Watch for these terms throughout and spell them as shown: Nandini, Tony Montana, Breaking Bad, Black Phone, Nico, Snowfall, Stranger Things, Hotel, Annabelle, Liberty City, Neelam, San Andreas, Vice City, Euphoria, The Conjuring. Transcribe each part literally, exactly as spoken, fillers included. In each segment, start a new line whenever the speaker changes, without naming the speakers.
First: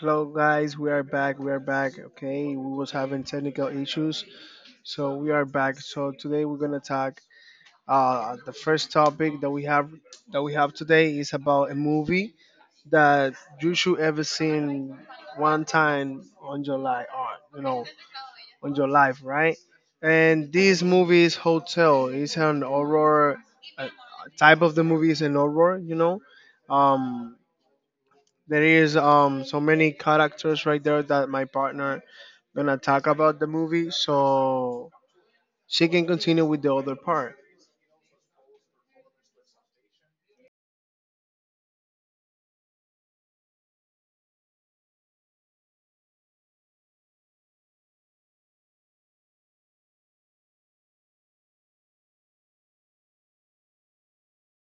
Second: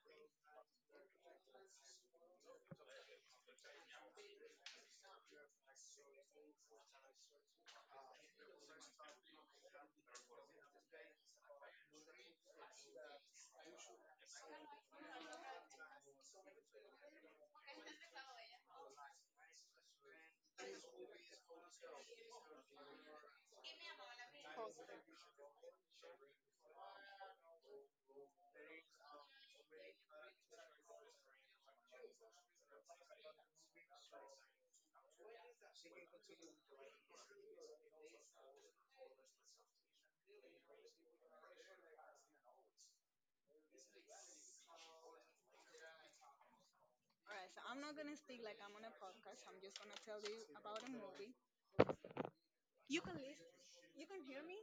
Hello guys, we are back. We are back. Okay, we was having technical issues, so we are back. So today we're gonna talk. Uh, the first topic that we have that we have today is about a movie that you should ever seen one time on your life, on you know, on your life, right? And this movie is Hotel. It's an horror uh, type of the movie is an horror, you know. Um, there is um so many characters right there that my partner gonna talk about the movie so she can continue with the other part.
All right, so I'm not gonna speak like I'm on a podcast. I'm just gonna tell you about a movie. You can listen. You can hear me.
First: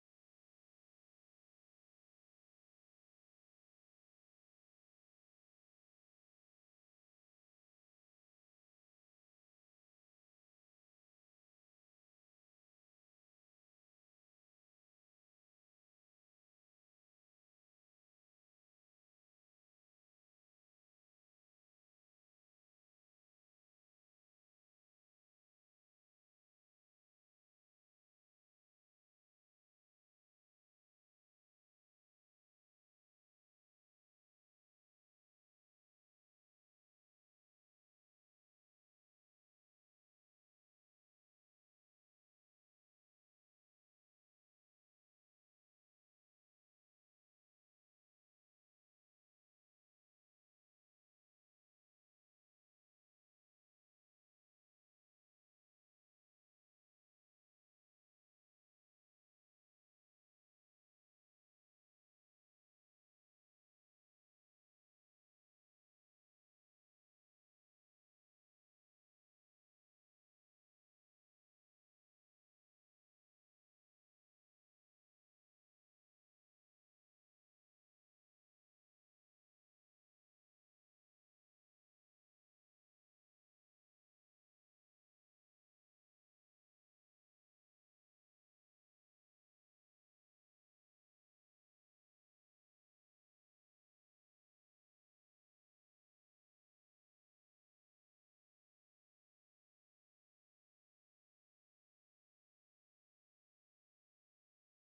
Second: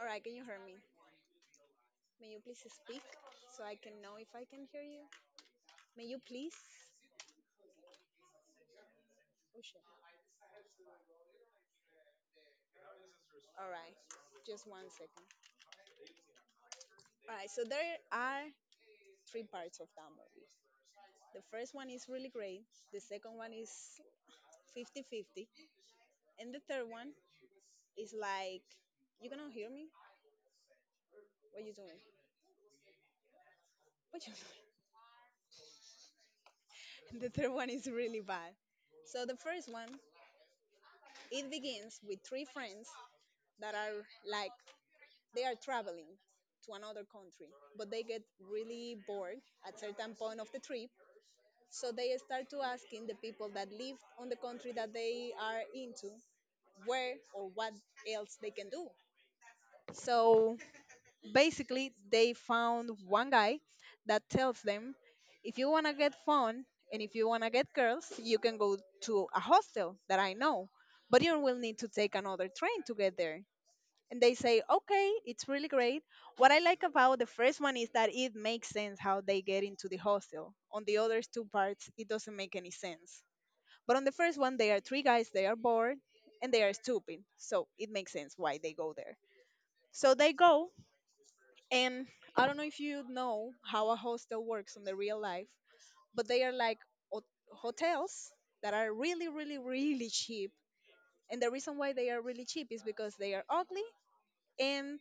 All right, can you hear me? May you please speak so I can know if I can hear you. May you please? Oh shit. All right, just one second. All right, so there are three parts of that movie. The first one is really great. The second one is fifty-fifty, and the third one. It's like you cannot hear me. What you doing? What you doing? The third one is really bad. So the first one, it begins with three friends that are, like, they are traveling to another country, but they get really bored at certain point of the trip. So they start to asking the people that live on the country that they are into where or what else they can do. So basically, they found one guy that tells them if you want to get fun and if you want to get girls, you can go to a hostel that I know, but you will need to take another train to get there. And they say, okay, it's really great. What I like about the first one is that it makes sense how they get into the hostel. On the other two parts, it doesn't make any sense. But on the first one, they are three guys, they are bored, and they are stupid, so it makes sense why they go there. So they go, and I don't know if you know how a hostel works in the real life, but they are like hot- hotels that are really, really, really cheap. And the reason why they are really cheap is because they are ugly, and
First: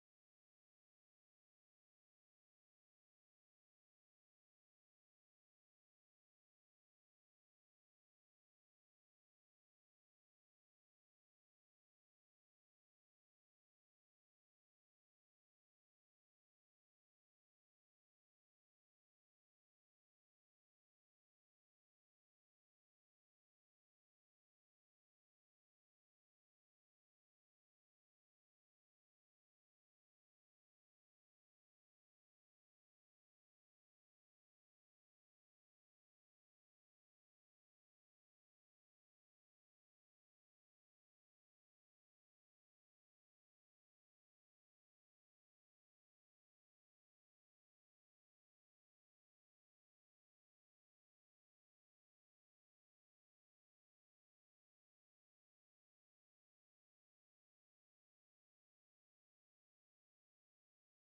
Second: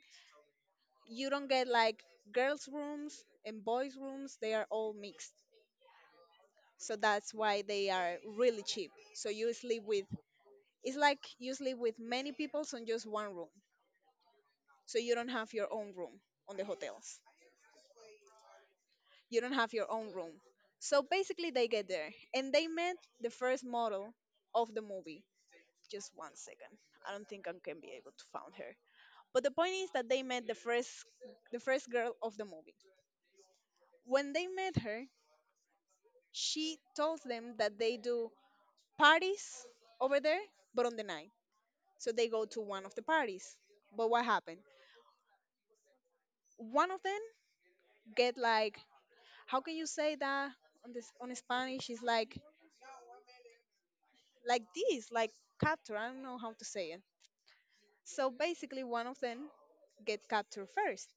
you don't get like girls' rooms and boys' rooms. They are all mixed. So that's why they are really cheap. So you sleep with, it's like you sleep with many people in just one room. So you don't have your own room on the hotels. You don't have your own room. So basically, they get there and they met the first model of the movie. Just one second. I don't think I can be able to find her. But the point is that they met the first the first girl of the movie. When they met her, she told them that they do parties over there, but on the night. So they go to one of the parties. But what happened? One of them get like, how can you say that on this on Spanish? It's like, like this, like capture. I don't know how to say it. So basically, one of them get captured first,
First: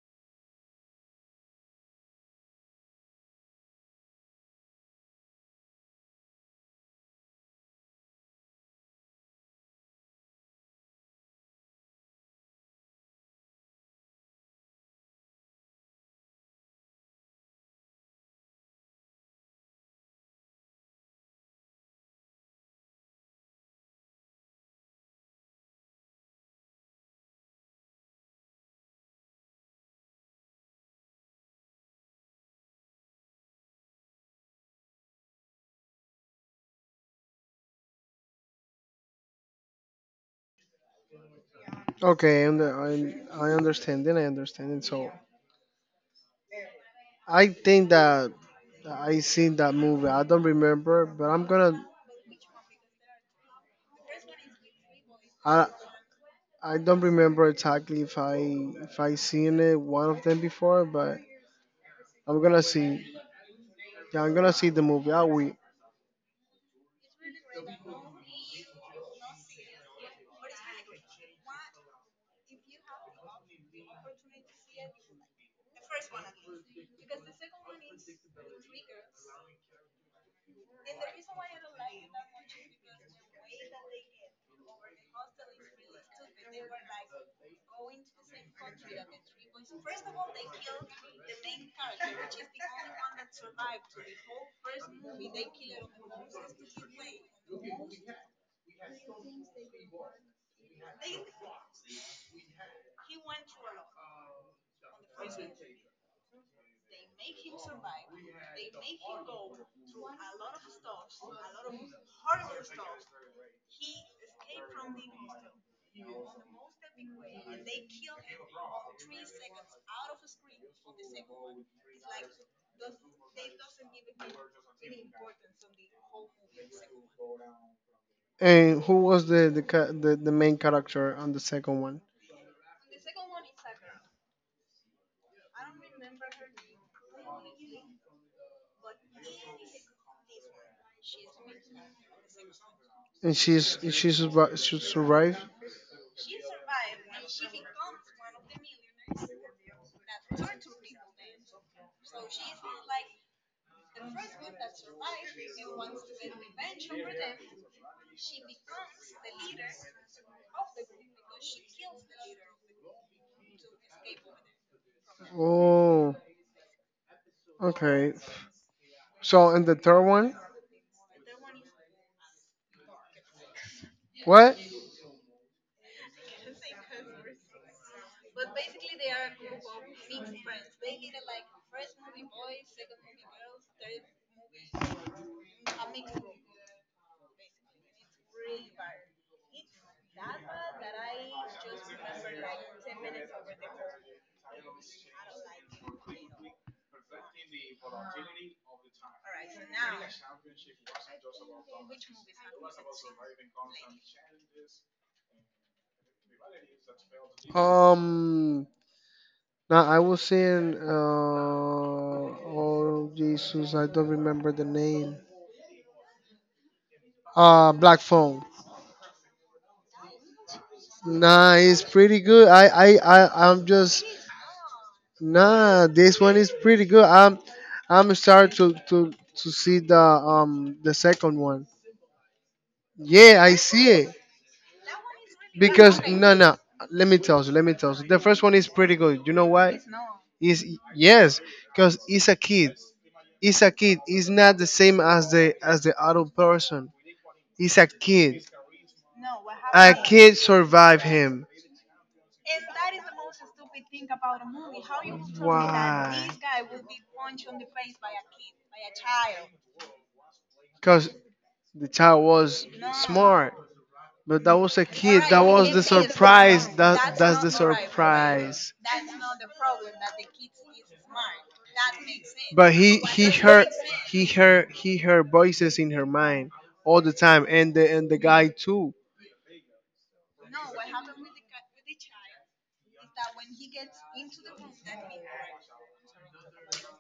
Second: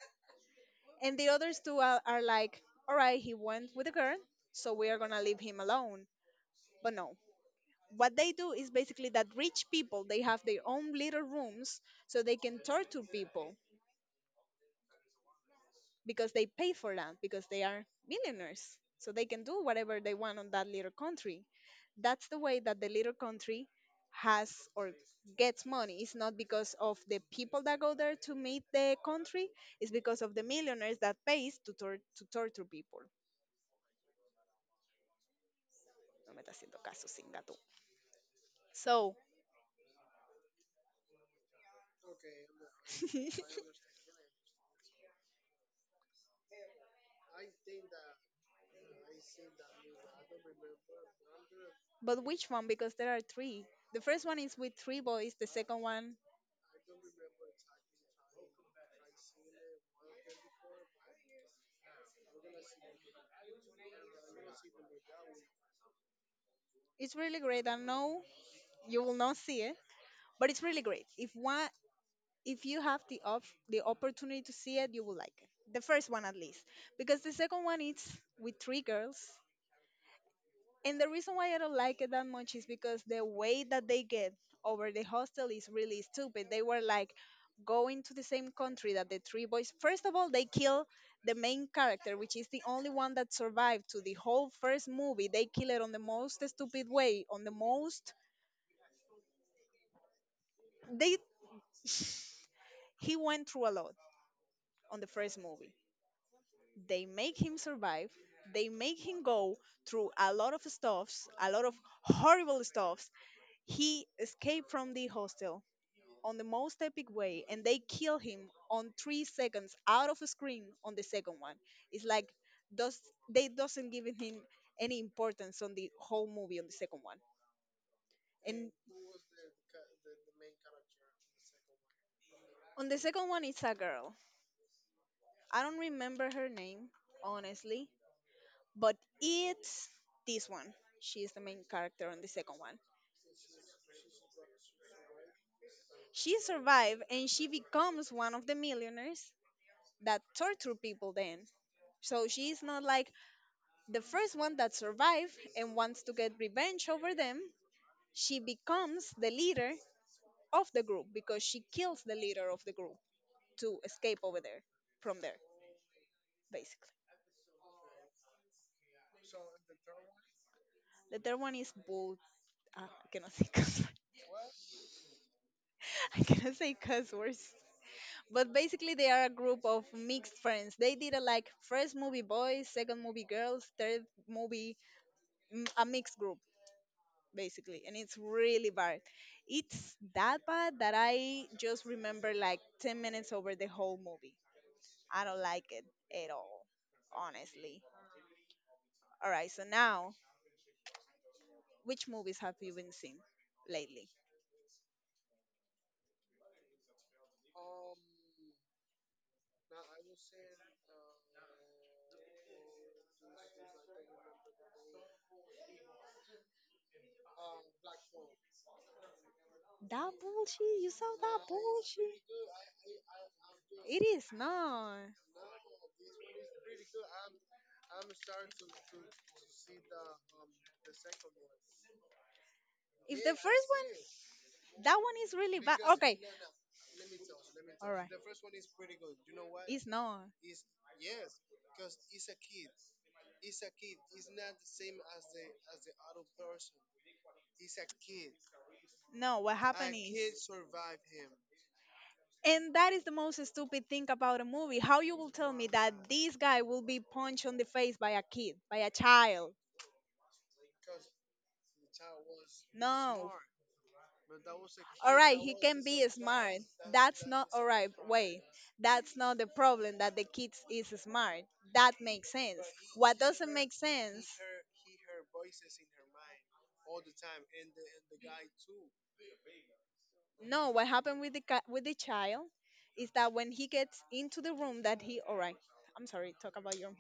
and the others two are, are like, all right, he went with the girl, so we are gonna leave him alone. But no, what they do is basically that rich people they have their own little rooms so they can torture people. Because they pay for that because they are millionaires, so they can do whatever they want on that little country. That's the way that the little country has or gets money. It's not because of the people that go there to meet the country. It's because of the millionaires that pays to, tor- to torture people. No me está haciendo caso sin gato. So
Okay, and I, I understand. Then I understand. And so I think that I seen that movie. I don't remember, but I'm gonna.
but which one? Because there are three. The first one is with three boys. The
I
second one
I don't remember exactly if I if I seen it one of them before, but I'm gonna see. Yeah, I'm gonna see the movie. I will.
is really great. I know you will not see it, but it's really great. If one if you have the op- the opportunity to see it, you will like it. The first one at least, because the second one is with three girls, and the reason why I don't like it that much is because the way that they get over the hostel is really stupid. They were like going to the same country that the three boys. First of all, they kill the main character, which is the only one that survived to the whole first movie. They kill it on the most stupid way, on the most they. He went through a lot on the first movie. They make him survive, they make him go through a lot of stuffs, a lot of horrible stuffs. He escaped from the hostel on the most epic way, and they kill him on three seconds out of screen on the second one. It's like, does they doesn't give him any importance on the whole movie on the second one. And
And who was the the ca- the, the main character on the second one?
on the second one, it's a girl. I don't remember her name, honestly, but it's this one. She is the main character on the second one.
And she's she's survi- she survived.
She survived and she becomes one of the millionaires that torture people then. So she is not like the first one that survived and wants to get revenge over them. She becomes the leader of the group because she kills the leader of the group to escape over there from there,
Oh,
basically.
okay. So in the third one,
The third one is Bull. ah, I cannot say cuss words.
what?
I cannot say cuss words. But basically, they are a group of mixed friends. They did a like first movie boys, second movie girls, third movie mm, a mixed group basically. And it's really bad. It's that bad that I just remember like ten minutes over the whole movie. I don't like it at all, honestly. All right, so now, which movies have you been seeing lately?
Um, Now I was saying, uh, oh Jesus, I don't remember the name. Uh, Black Phone.
That bullshit? You saw that
Nah, it's
bullshit?
pretty good. I, I, I, I'm
It
just
is not.
nah. This one is pretty good. I'm, I'm starting to to to see the um the second one.
The
Yeah, I
first
see it.
one, that one is really bad,
Because
okay?
no, no. Let me tell you. Let me
All
tell you.
right,
The first one is pretty good. You know why?
it's not.
Is yes, because it's a kid. It's a kid. It's not the same as the as the adult person. It's a kid.
No, what
A
happened
kid
is,
survived him.
and that is the most stupid thing about a movie. How you will tell me that
Why?
this guy will be punched on the face by a kid, by a child?
Because the child was
No.
smart. But that was a
All
kid.
right,
That
he
was
can
the
be smart.
surprise. surprise. That
That's
that's
not
the
all right. Wait,
surprise.
that's not the problem that the kids is smart. That makes sense.
But he
What
he
doesn't
heard
make
he
sense?
heard he heard voices in her mind all the time, and the and the guy too.
No, what happened with the ca- with the child is that when he gets into the room that he all right. I'm sorry, talk about your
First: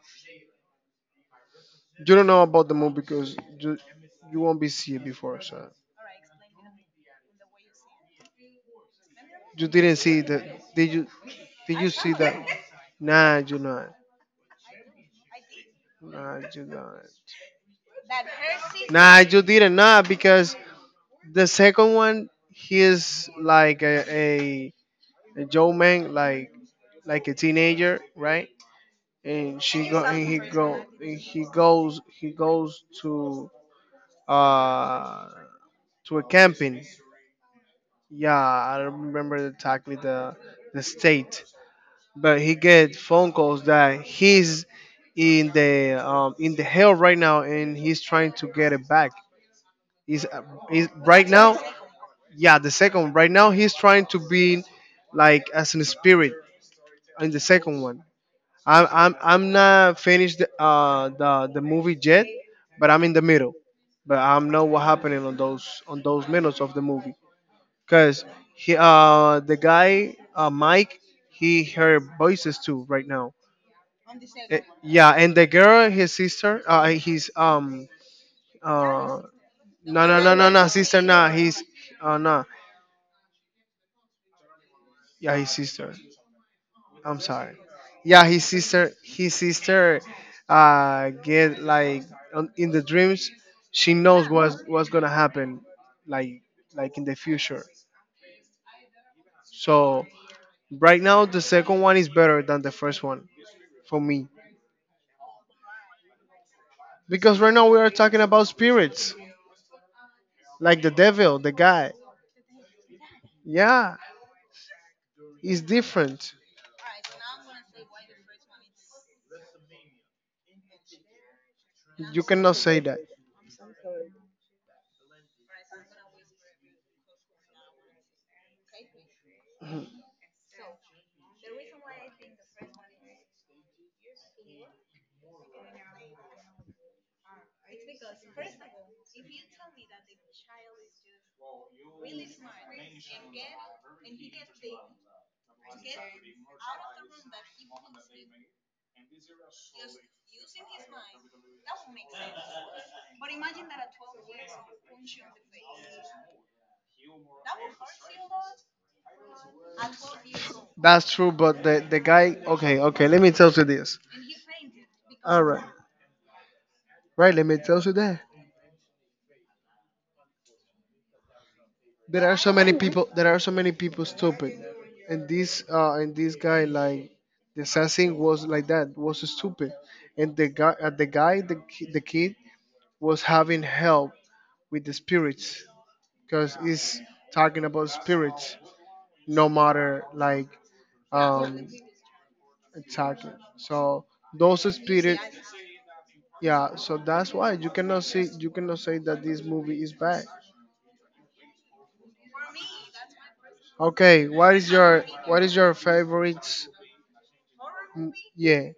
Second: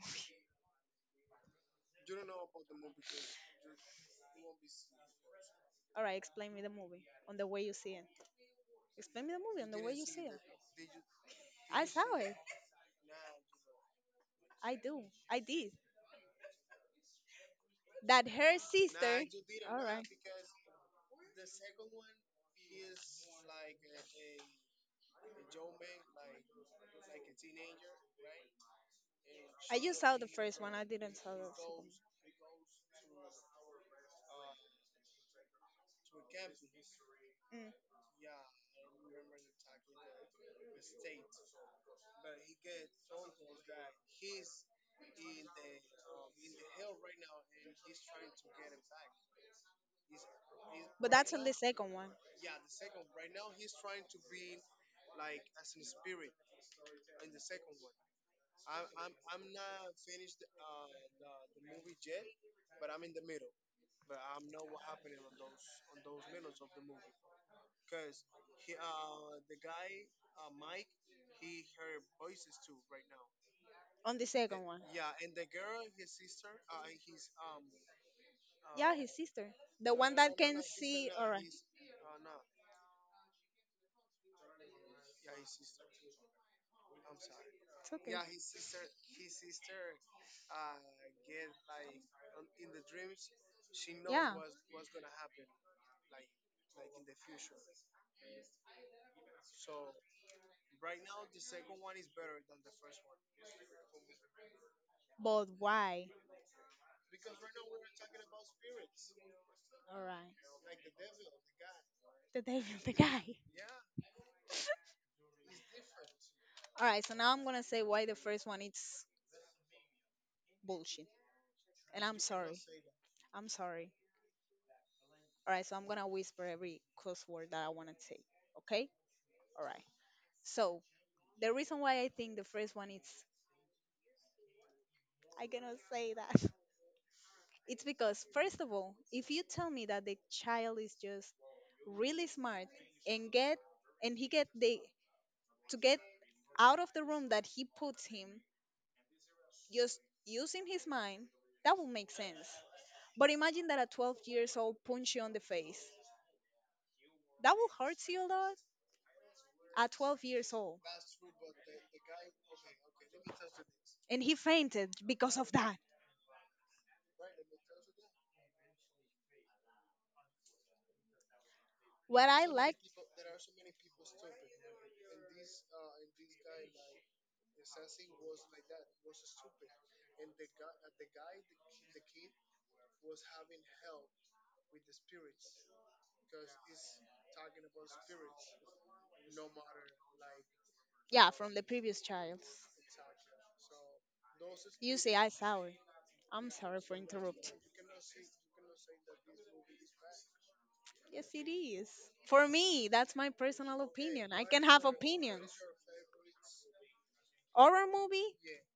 You don't know about the movie because you you won't be see it before, so
all right, explain me the movie on the way you see it. Explain me the movie
you
and the way
didn't
you
see
see
the
it.
did you did
I
you
saw
see that?
it.
Nah, you not.
I do. I did.
Nah, you not.
That her
Nah,
sister.
you didn't
All right.
not because the second one, he is like a, a, a Joe man, like like a teenager, right? And
I
she
just
go
saw
and
the
he
first one.
go
I didn't
and
saw
he
the second
goes he goes to uh to a camping.
one. Mm.
Yeah, I don't remember exactly the the state, but he get phone calls that he's in the um in the hell right now and he's trying to get it back. He's, uh, he's
But
right
that's on the
now,
second one.
yeah, the second. Right now, he's trying to be like as an spirit in the second one. I'm I'm I'm not finished the, uh the the movie yet, but I'm in the middle. But I'm know what happening on those on those minutes of the movie. Cause he uh the guy, uh Mike, he heard voices too right now.
On the
Eh,
second one.
yeah, and the girl, his sister, uh his um
Yeah, his
uh
sister. The
no,
one
no, no,
that
no,
can
no sister.
see.
Nah,
All right.
he's,
It's
uh nah, yeah, his sister. I'm sorry.
okay.
Yeah, his sister, his sister, uh, get like on, in the dreams. She knows
Yeah.
what's what's gonna happen, like like in the future. So right now, the second one is better than the first one for me
But why?
because right now we are talking about spirits,
All right.
like the devil, the guy.
The devil, the guy.
Yeah, it's different.
All right. So now I'm gonna say why the first one it's bullshit. And I'm
You cannot
sorry.
say that.
I'm sorry. All right, so I'm gonna whisper every cuss word that I wanna say. Okay? All right. So the reason why I think the first one is, I cannot say that. It's because first of all, if you tell me that the child is just really smart and get and he get the to get out of the room that he puts him just using his mind, that will make sense. But imagine that a twelve years old punch you on the face. That will hurt you a lot at twelve years old,
That's true, but the the guy. Okay, okay. Let me tell you this.
and he fainted because
All
of
right,
that.
right. Let me tell you that. There
What
are
I
so many
like,
people there are so many people stupid, and this uh and this guy, like the assassin, was like that was stupid, and the guy uh, the guy the, ki- the kid was having help with the spirits because he's talking about spirits no matter like
yeah, from the
um
previous child.
attacking, so those
You say
spirits,
I sour. I'm
yeah,
sorry
so
for
that's why
interrupting.
you cannot see you cannot say that this movie is bad.
Yes, it is. For me, that's my personal
Okay,
opinion. I
what
can
is
have
your what
opinions.
is your favorite?
Horror
Mm,
movie?
yeah,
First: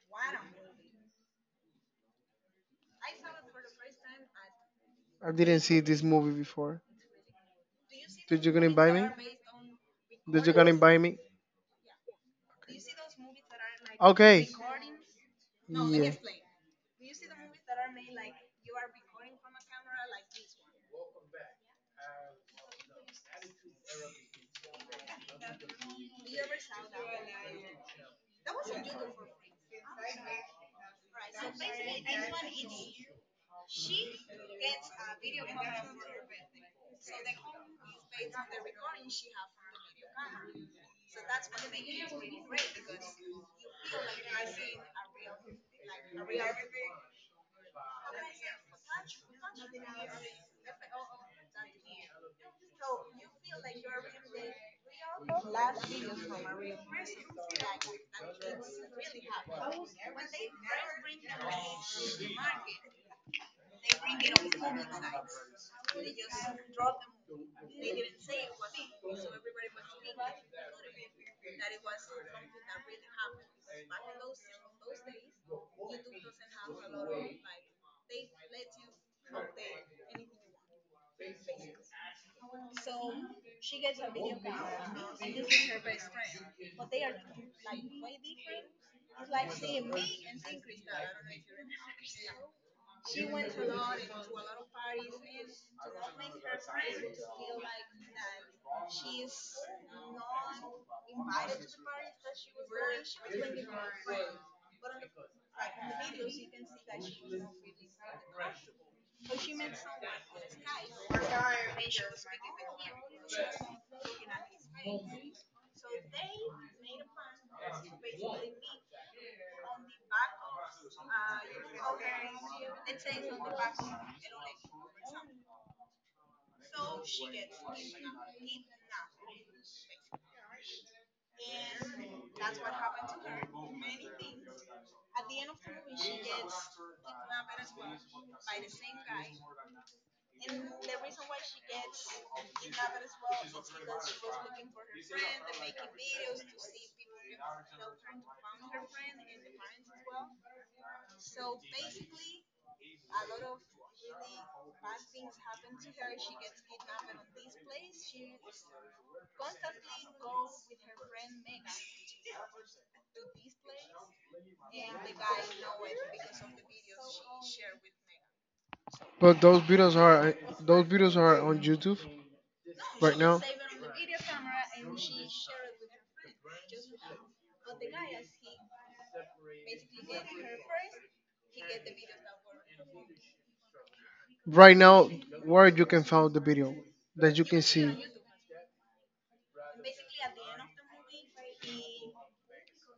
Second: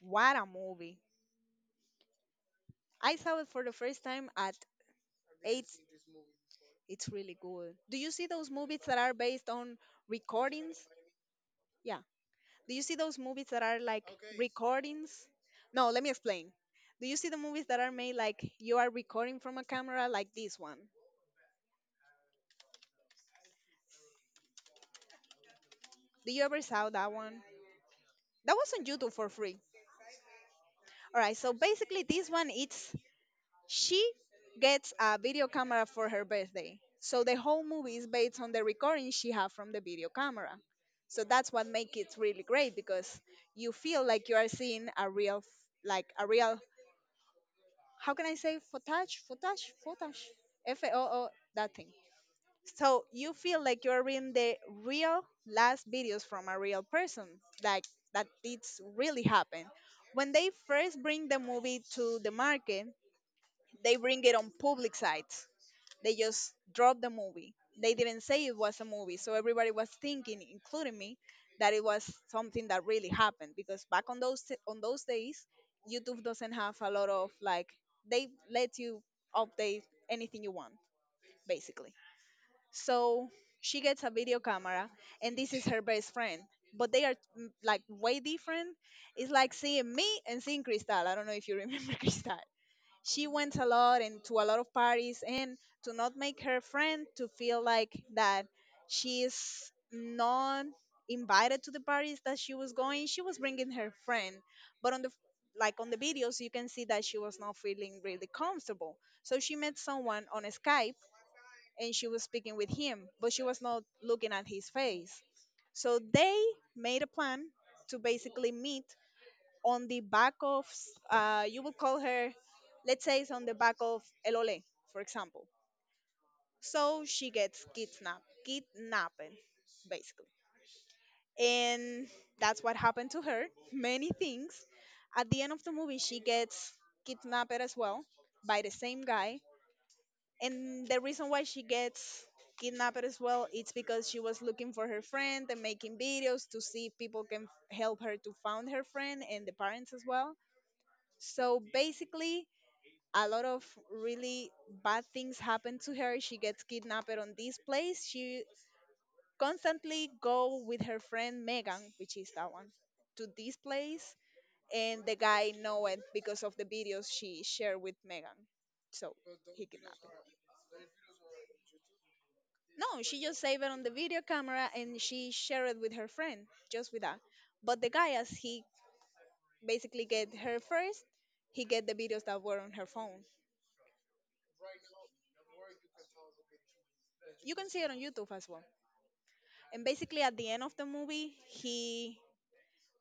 What a movie. I saw it for the first time at
I didn't
eight.
see this movie before.
It's really good. Do you see
Did
those
you gonna
movies
invite
that are
me?
based on
Did you gonna
recordings?
invite me?
Yeah. Do you see those movies that are like
Okay.
recordings? No, let me
Yeah.
explain. Do you see the movies that are made like you are recording from a camera like this one? Do you ever saw that one? That was on YouTube for free. All right, so basically, this one it's, she gets a video camera for her birthday. So the whole movie is based on the recording she had from the video camera. So that's what makes it really great because you feel like you are seeing a real f- like a real, how can I say, footage, footage, footage, F O O that thing. So you feel like you're reading the real last videos from a real person, like that it's really happened. When they first bring the movie to the market, they bring it on public sites. They just dropped the movie. They didn't say it was a movie, so everybody was thinking, including me, that it was something that really happened. Because back on those on those days, YouTube doesn't have a lot of like they let you update anything you want, basically. So she gets a video camera, and this is her best friend. But they are mm, like way different. It's like seeing me and seeing Cristal. I don't know if you remember Cristal. She went a lot and to a lot of parties, and to not make her friend to feel like that she's not invited to the parties that she was going. She was bringing her friend, but on the like on the videos, you can see that she was not feeling really comfortable. So she met someone on Skype and she was speaking with him, but she was not looking at his face. So they made a plan to basically meet on the back of, s- uh, you will call her, let's say it's on the back of Elole, for example. So she gets kidnapped, kidnapped, basically. And that's what happened to her. Many things. At the end of the movie, she gets kidnapped as well by the same guy. And the reason why she gets kidnapped as well, it's because she was looking for her friend and making videos to see if people can help her to find her friend and the parents as well. So basically, a lot of really bad things happen to her. She gets kidnapped on this place. She constantly go with her friend Megan, which is that one, to this place, and the guy know it because of the videos she shared with Megan. So
But those videos are those videos are on YouTube
no, she
right
just
now.
saved it on the video camera and she shared it with her friend, just with that. But the guy, as he basically get her first, he get the videos that were on her phone.
Right now, where you can find the video that you
You
can
can see it on
see.
YouTube as well. And basically, at the end of the movie, he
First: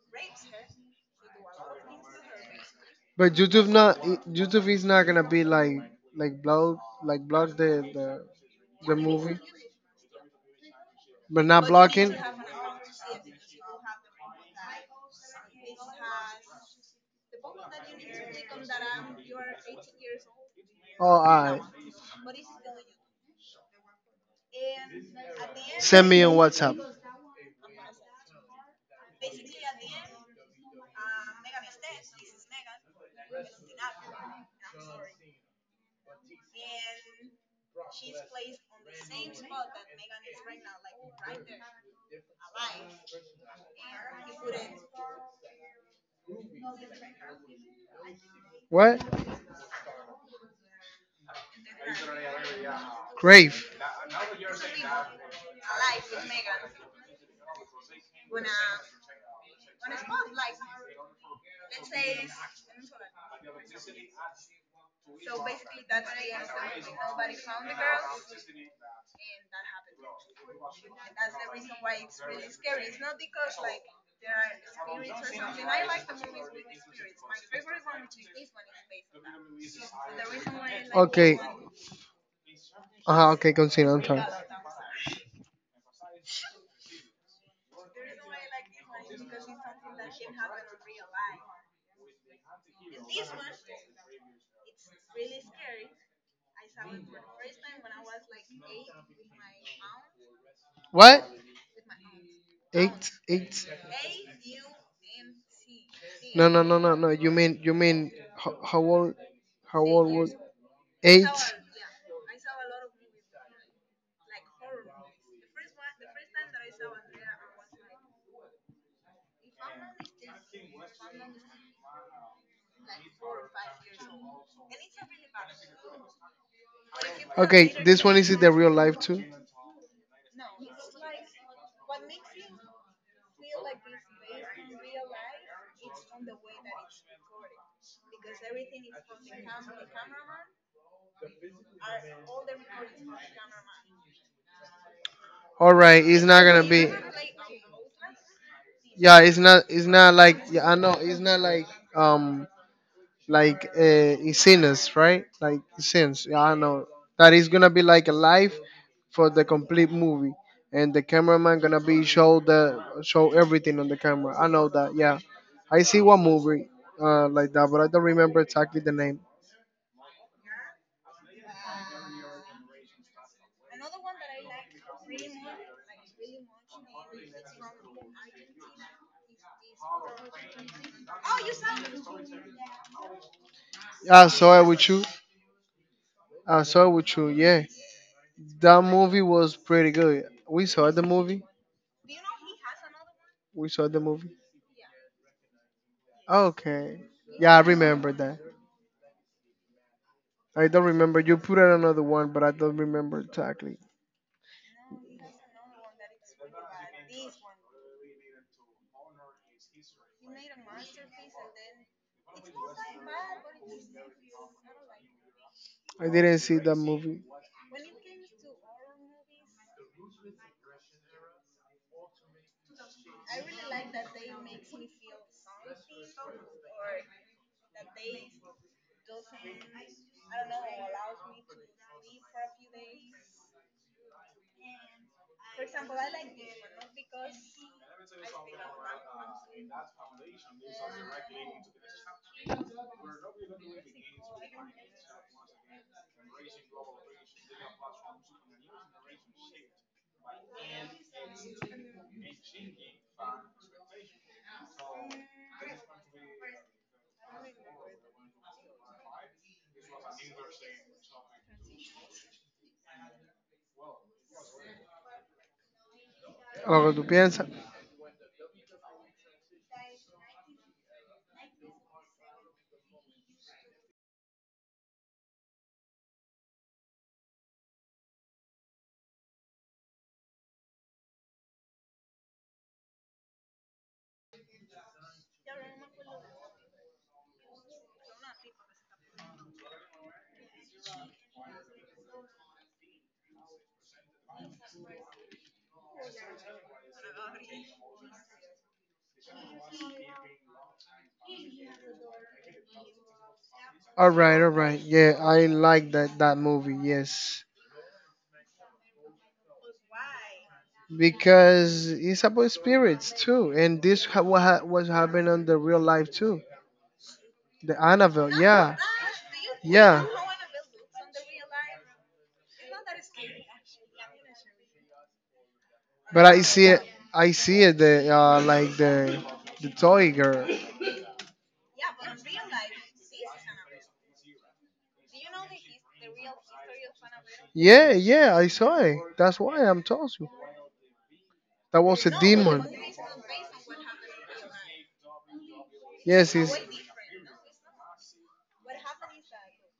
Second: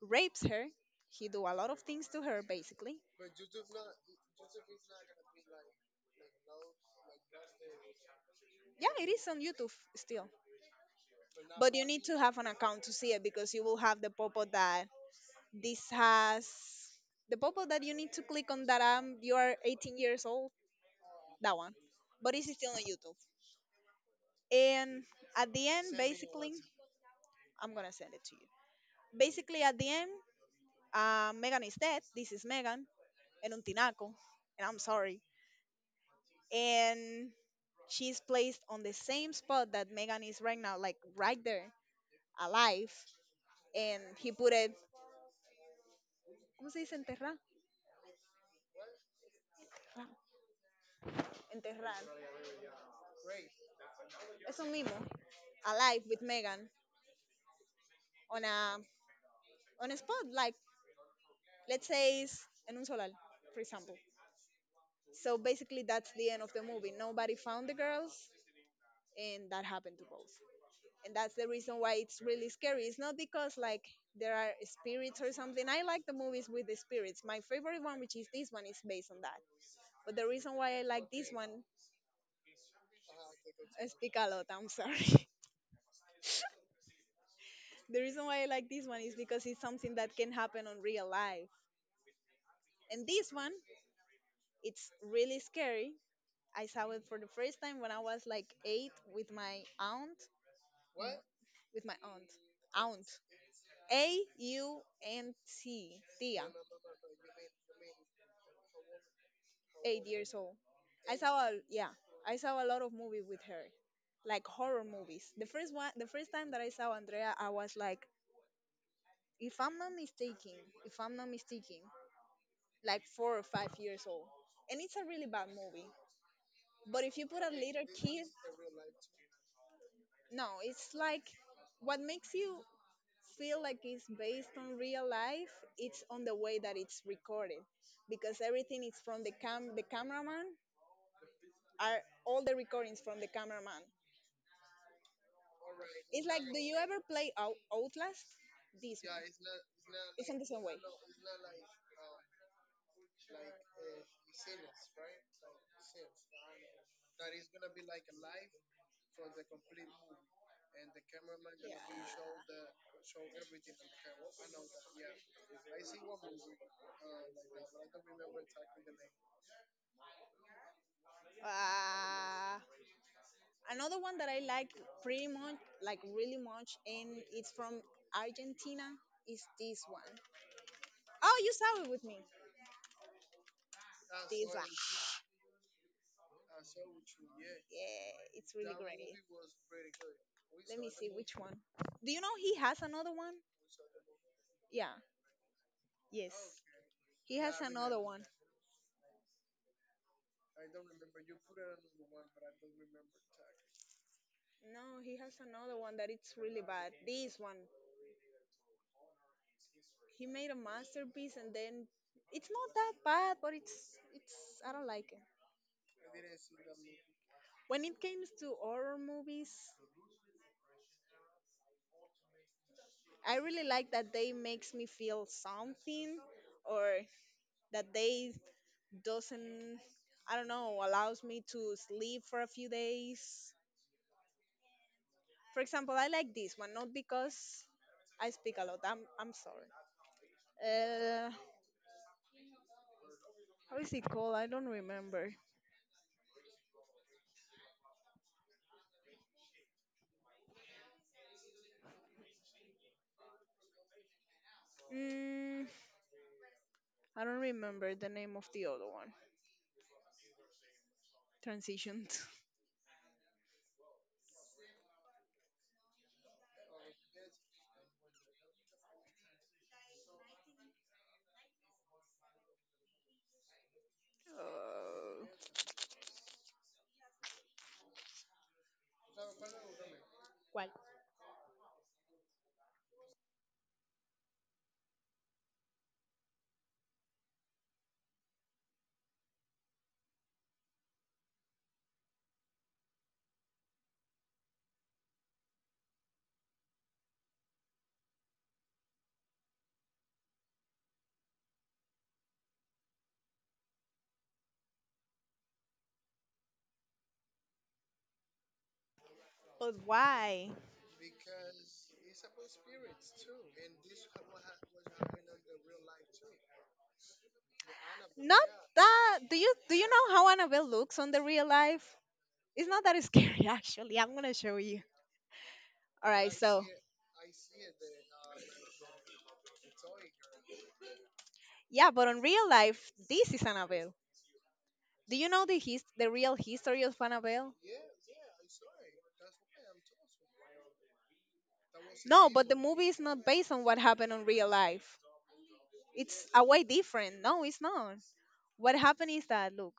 rapes her. He do a lot of things to her, basically.
But YouTube not YouTube is not gonna be like, like block, like block the the,
Yeah,
the
it is
movie.
on YouTube still,
But not
but you need
blocking?
to have an account to see it because you will have the pop-up that this has the pop-up that you need to click on that um you are eighteen years old.
Oh,
That
alright.
one, but it's still on YouTube. And at the end,
Send me on
basically,
WhatsApp.
I'm gonna send it to you. Basically, at the end, uh, Megan is dead. This is Megan and Untinaco, and I'm sorry. And she's placed on the same spot that Megan is right now, like right there, alive. And he put it, ¿cómo se dice enterrar?
What?
Ra- Enterrar.
Grave.
Eso mismo. Alive with Megan on a on a spot, like let's say it's en un solar, for example. So basically, that's the end of the movie. Nobody found the girls, and that happened to both. And that's the reason why it's really scary. It's not because like there are spirits or something. I like the movies with the spirits. My favorite one, which is this one, is based on that. But the reason why I like this
Okay.
one,
Uh huh. Okay,
I
continue. I'm
speak
sorry.
a lot, I'm sorry. The reason why I like this one is because it's something that can happen on real life. And this one, it's really scary. I saw it for the first time when I was like eight with my aunt,
What?
with my aunt, aunt,
Eight, eight.
A U N T, Tia,
No, no, no, no, no. You mean, you mean, how, how old? How
eight
old was
years old. I
eight?
saw, a, yeah, I saw a lot of movies with her, like horror movies. The first one, the first time that I saw Andrea, I was like if I'm not mistaken, if I'm not mistaken, like four or five years old. And it's a really bad movie. But if you put a
Okay,
little
this one
kid,
is it the real life too?
no, it's like what makes you feel like it's based on real life, it's on the way that it's recorded. Because everything is from the cam the cameraman are all the recordings from the cameraman.
All right, it's
It's like
not
do
gonna
you
be.
ever play Out- Outlast? This
Yeah,
one.
it's not. It's not
It's in
like.
the same
Yeah,
way.
I know. It's not like. Um, like uh, Sinus, right? Like Sins. Yeah, I know. That is gonna be like a live for the complete movie, and the cameraman gonna be show the show everything on the camera. I know that. Yeah, I see one movie uh like that, but I don't remember exactly the name.
Ah, another one that I like pretty much, like really much, and it's from Argentina is this one. Oh, you saw it with me.
I
This
saw it
one.
with you. I saw it with you. Yeah,
Yeah, it's really
that
cool.
movie was pretty good. We
Let
saw
me
the
see which
movie.
one. Do you know he has another one?
We saw the movie.
Yeah. Yes,
Okay.
he
Yeah, I
has another
remember
one.
that. I don't remember. You put out another one, but I don't remember exactly.
No, he has another one that it's really bad. This one, he made a masterpiece, and then it's not that bad, but it's it's I don't like it.
I didn't see that movie.
When it comes to horror movies, I really like that they makes me feel something or that they doesn't, I don't know, allows me to sleep for a few days. For example, I like this one not because I speak a lot. I'm I'm sorry. Uh, how is it called? I don't remember. Mm, I don't remember the name of the other one. Transitioned.
Algo tú piensas.
Uh, Well,
All right, all right. Yeah, I like that that movie. Yes,
but why?
because it's about spirits too, and this ha- what ha- was happened on the real life too. The Annabelle.
Not
Yeah,
that. Do you do you
yeah.
know how Annabelle looks on the real life? It's not that scary, actually. I'm gonna show you. All
But
right,
I
so
see it. I see it. The uh, like the the toy girl.
yeah, but on real life, this is Annabelle. Do you know the his- the real history of Annabelle?
Yeah, yeah, I saw it. That's why I'm telling you. That was a
No, but the
demon.
movie is not based on what happened on real life. It's
Yes,
a
it's
way different. No, it's not. What happened is that look,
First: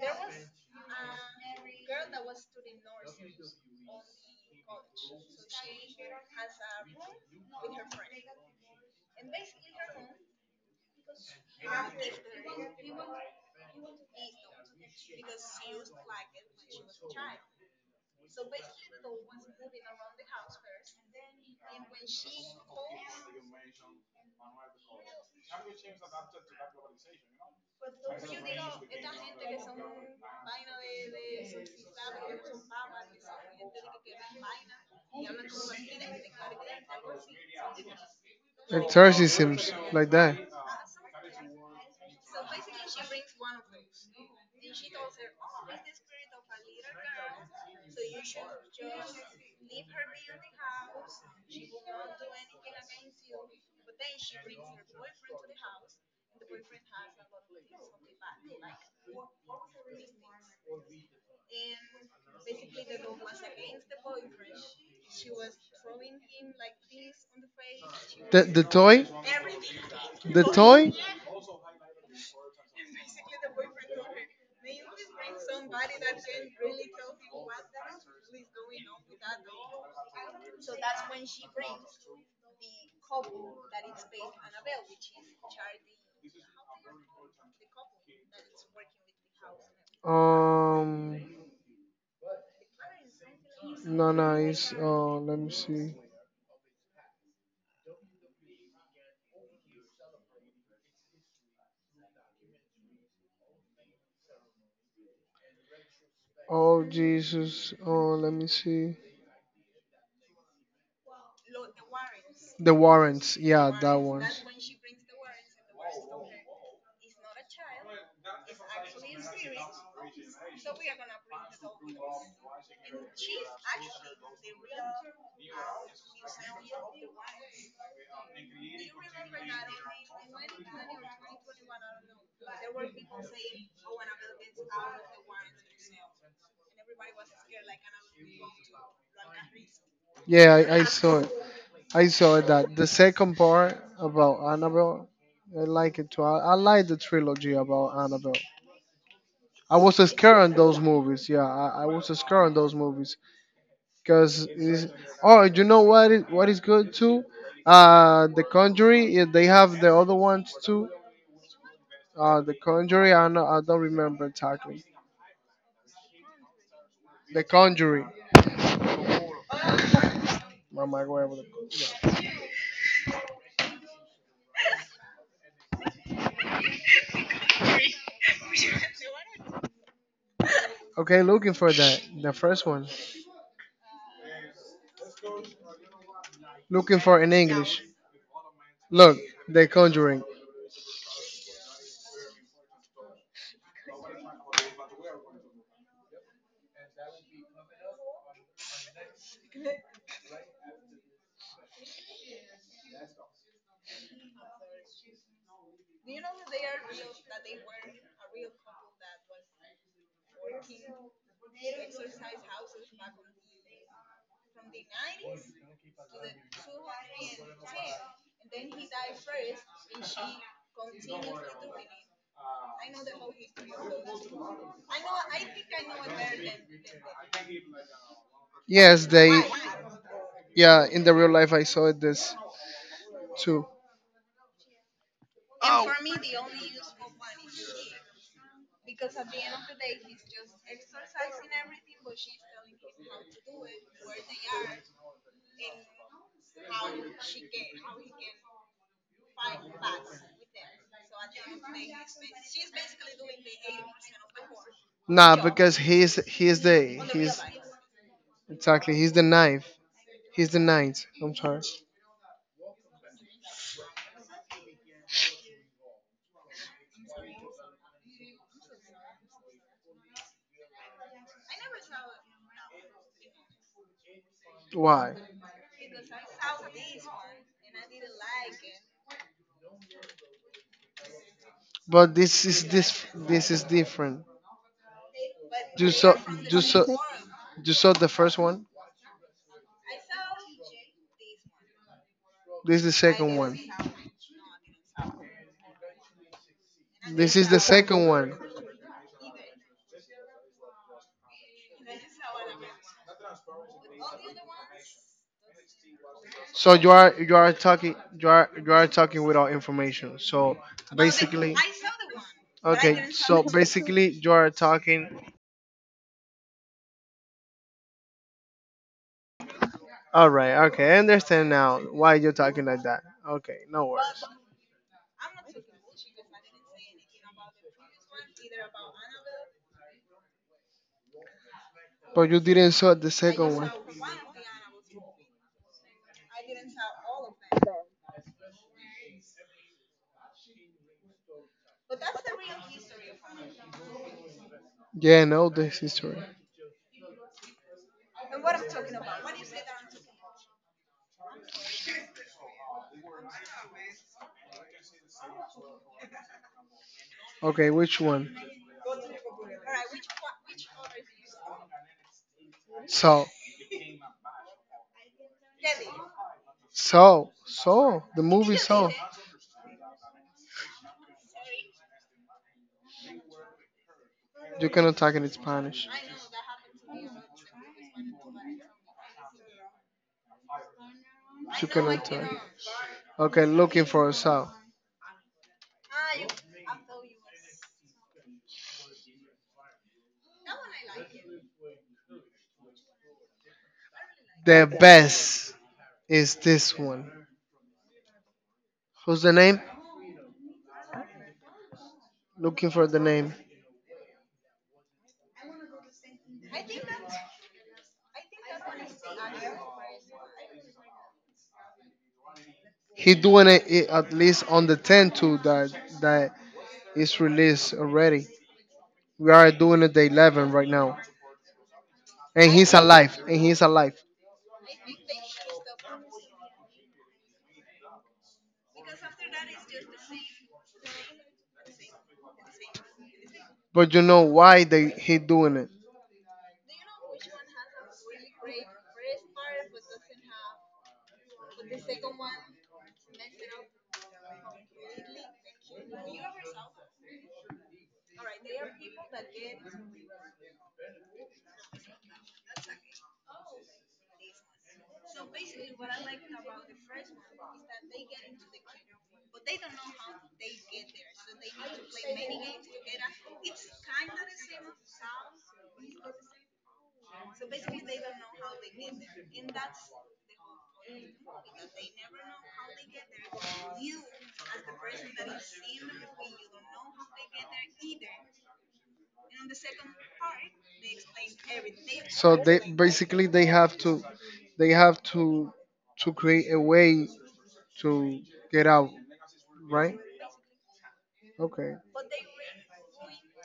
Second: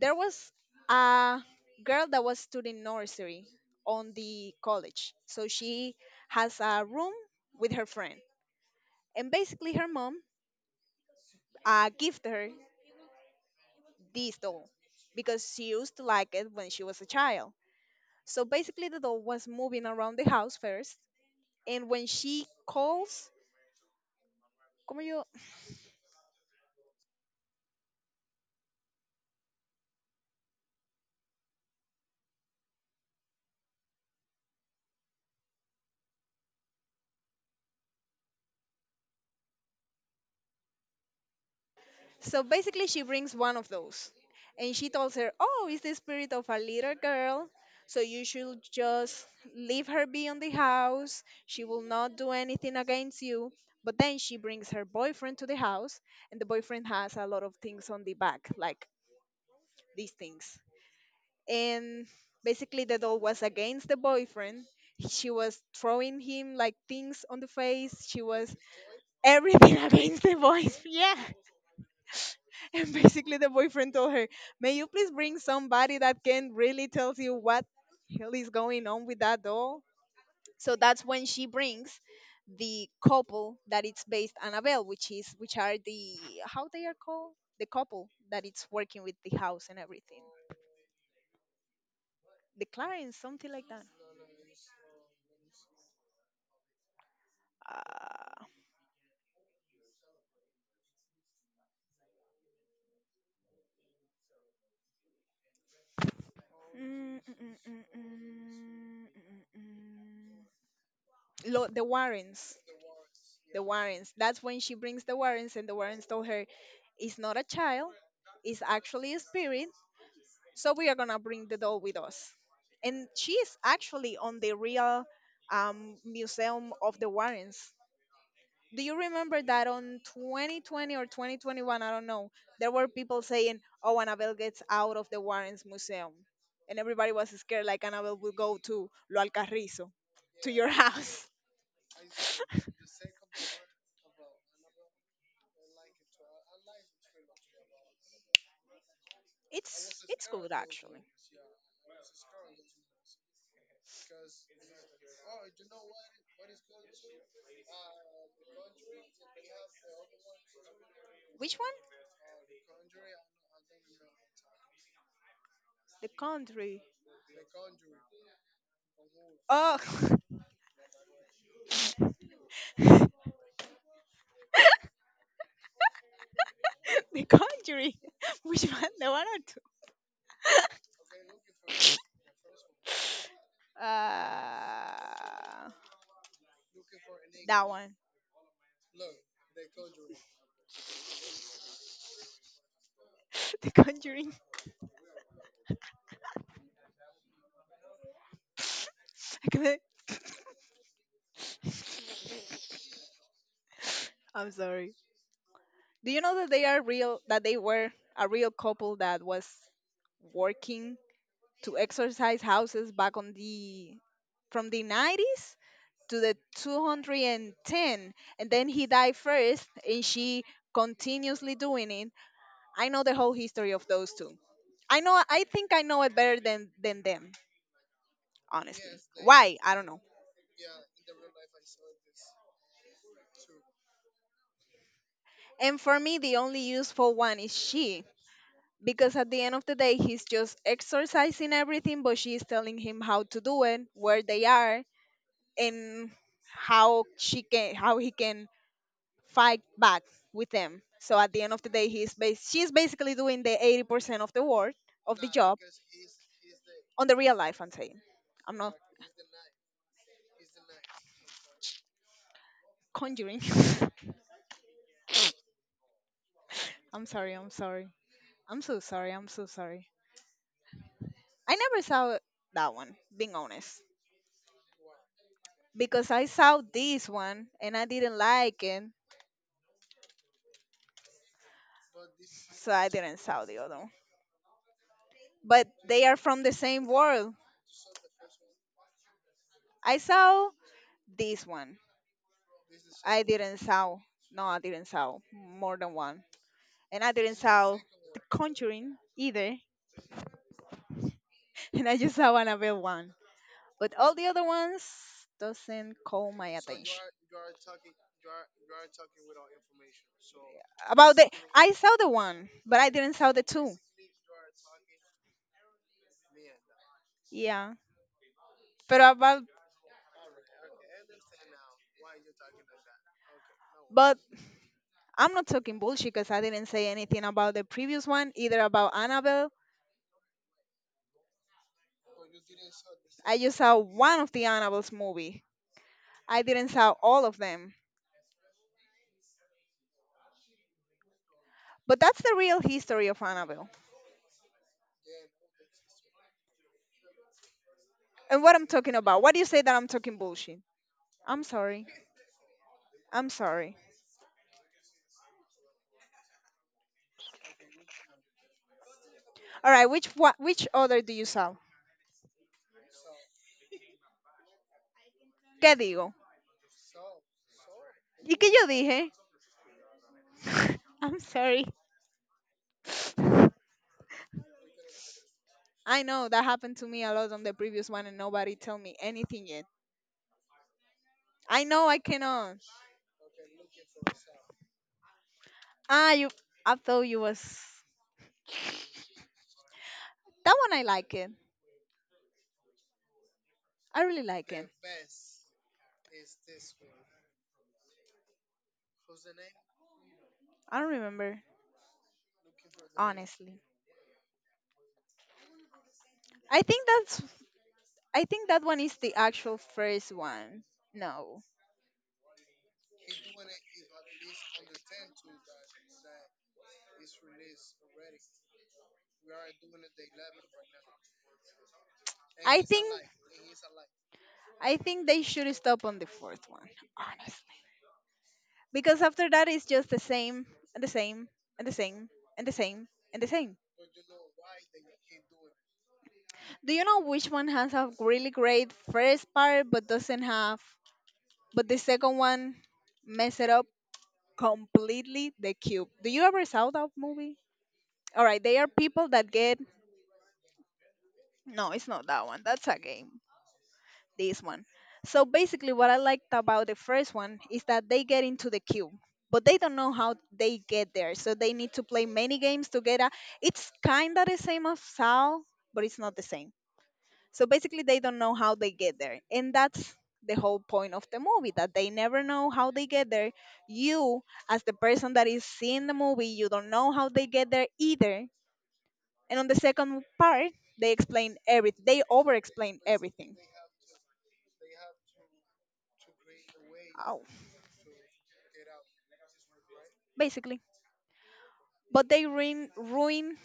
there was a girl that was studying nursery on the college, so she has a room with her friend, and basically her mom uh, gifted her this doll because she used to like it when she was a child. So basically, the doll was moving around the house first, and when she calls, como yo?
exorcisms like that.
So basically, she brings one of those, and she tells her, "Oh, it's the spirit of a little girl." So you should just leave her be in the house. She will not do anything against you. But then she brings her boyfriend to the house, and the boyfriend has a lot of things on the back, like these things. And basically the doll was against the boyfriend. She was throwing him like things on the face. She
The
was
the toy,
everything against the
the
boys,
toy.
yeah. And basically the boyfriend told her, may you please bring somebody that can really tell you what hell is going on with that doll. So that's when she brings the couple that it's based Annabelle, which is which are the, how they are called, the couple that it's working with the house and everything.
Um,
The Clarence, something like
no, no, it's. Oh, let me see.
that.
Oh
Mm, mm, mm,
Jesus.
mm, mm,
Oh, let me see.
mm. mm. mm. Lo- the Warrens,
The warrants.
the
Yeah, that
Warrens.
one.
That's when she brings the Warrens, and the Warrens told her, "It's not a child, it's actually a spirit. So we are gonna bring the doll with us." And she is actually on the real um, museum of the Warrens. Do you remember that on twenty twenty or twenty twenty-one, I don't know, there were people saying, oh, Annabelle gets out of the Warrens museum, and everybody was scared like Annabelle will go to Lo Alcarrizo to
Yeah,
your
I, I saw
house.
it. I saw that the second part about Annabelle. I like it too. I, I like the trilogy about Annabelle. I was
It's it's
scared on
good
those
actually.
movies. Yeah, I, I was scared on those movies because oh, you know what is what is good too? Uh, The Conjuring. Yeah, they have the other ones too.
Which one?
Uh, The Conjuring. I know, I don't remember exactly.
The country.
The Conjuring.
Oh,
Oh my God.
the country. Which one, the one or two?
Okay, looking for that. The first one.
uh
Looking for in
that
English.
one.
Look, The Conjuring.
The Conjuring. I couldn't- I'm sorry. Do you know that they are real, that they were a real couple that was working to exercise houses back on the from the nineties to the two hundred and ten, and then he died first and she continuously doing it? I know the whole history of those two. I know, I think I know it better than than them, honestly.
Yes, they.
Why? I don't know.
Yeah, in the real life I saw this too.
And for me the only useful one is she, because at the end of the day he's just exercising everything but she's telling him how to do it, where they are and how she can how he can fight back with them. So at the end of the day, he's bas- she's basically doing the eighty percent of the work of the
Nah,
job
because he's he's the
on the real
he's
life. I'm saying, I'm not
exactly he's the knife. He's the ninth. I'm sorry.
conjuring. I'm sorry. I'm sorry. I'm so sorry. I'm so sorry. I never saw that one. Being honest,
Why?
because I saw this one and I didn't like it,
But this is
so I
this
didn't saw
this
the
is
other one.
different.
But
You
they
saw
are from the
you saw
same world.
you saw the first one.
I saw this one.
This is the
I
second one.
didn't saw. No, I didn't saw more than one. And I
This
didn't
is the
saw
second
The
one.
Conjuring either, and I just saw Annabelle one. But all the other ones doesn't call my
So you
attention.
are you are talking, you are you are talking without information. So
About the,
basically,
I saw the one, but I
okay.
didn't saw
So
the two.
basically, you are talking.
Yeah, but about,
All right. Okay. I understand now why you're talking like that. Okay. No
but
worries.
I'm not talking bullshit because I didn't say anything about the previous one either about Annabelle.
But you didn't saw the
I
second
just
one.
saw one of the Annabelle's movie. I didn't saw all of them, but that's the real history of Annabelle.
Yeah. No, this is true.
And what I'm talking about. What do you say that I'm talking bullshit? I'm sorry. I'm sorry.
Okay. Which one?
All right, which what, which other do you sell?
So.
¿Qué digo?
So. So. The
¿Y qué
movie
yo
So.
dije? I'm sorry.
You cannot talk in Spanish.
I know that happened to me a lot on the previous one and nobody tell me anything yet. I
You
know I
cannot talk.
cannot.
Okay. Looking for So.
Ah, you I thought you was That one I like it. I really like it.
The best is this one. Who's the name?
I don't remember
Looking for the name.
honestly. I think that's I think that one is the actual first one. No.
He doing it, it at least on the tenth too that that is released already. We are doing it the eleven right now, and
I
he's
think
alive, and he's alive.
I think they should stop on the fourth one, honestly. Because after that, it's just the same, and the same, and the same, and the same, and the same.
But you know why they he doing it?
Do you know which one has a really great first part but doesn't have, but the second one mess it up completely? The Cube. Do you ever saw that movie? All right, they are people that get. No, it's not that one. That's a game. This one. So basically, what I liked about the first one is that they get into the queue, but they don't know how they get there. So they need to play many games together. It's kind of the same as Sao, but it's not the same. So basically, they don't know how they get there. And that's the whole point of the movie that they never know how they get there. You, as the person that is seeing the movie, you don't know how they get there either. And on the second part, they explain everything, they over
So they
explain
basically
everything.
they have to they have to to create a way
Oh,
to get out, right?
basically.
Okay.
But they ruin ruin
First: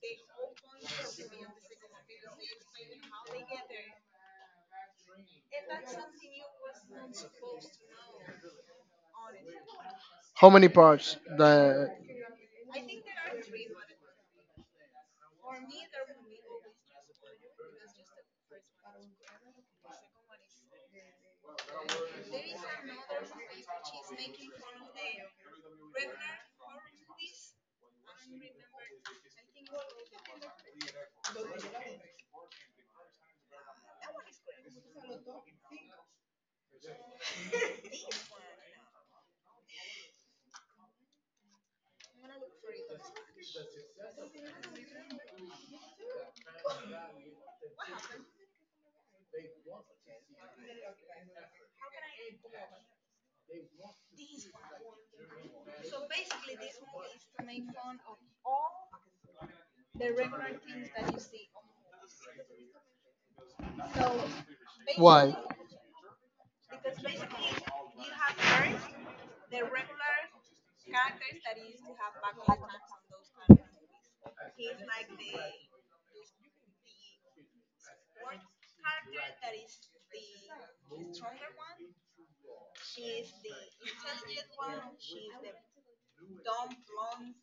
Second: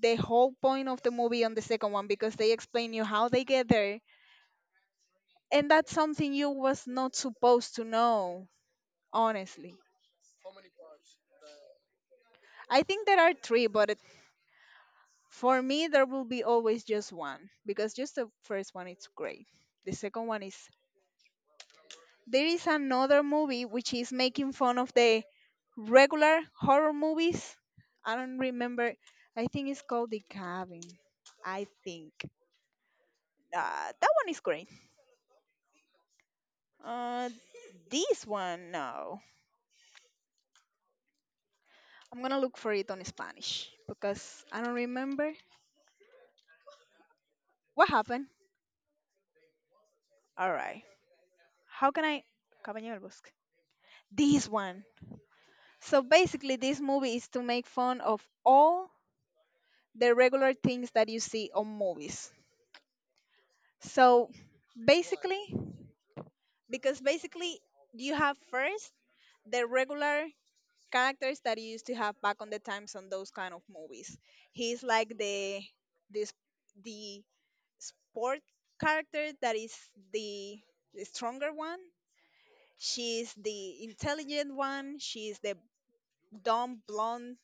the whole point of the movie on the second one because they explain you how they get there, and that's something you was not supposed to know, honestly.
How many parts? The
I think there are three, but it- for me there will be always just one because just the first one it's great. The second one is there is another movie which is making fun of the regular horror movies. I don't remember. I think it's called The Cabin, I think. Uh, that one is great. uh, This one, no. I'm gonna look for it on Spanish because I don't remember what happened. All right. How can I? Caballero del Bosque. This one. So basically, this movie is to make fun of all the regular things that you see on movies. So
why?
basically, because basically, you have first the regular characters that you used to have back on the times on those kind of movies. He's like the this the sport character that is the, the stronger one. She's the intelligent one. She's the dumb blonde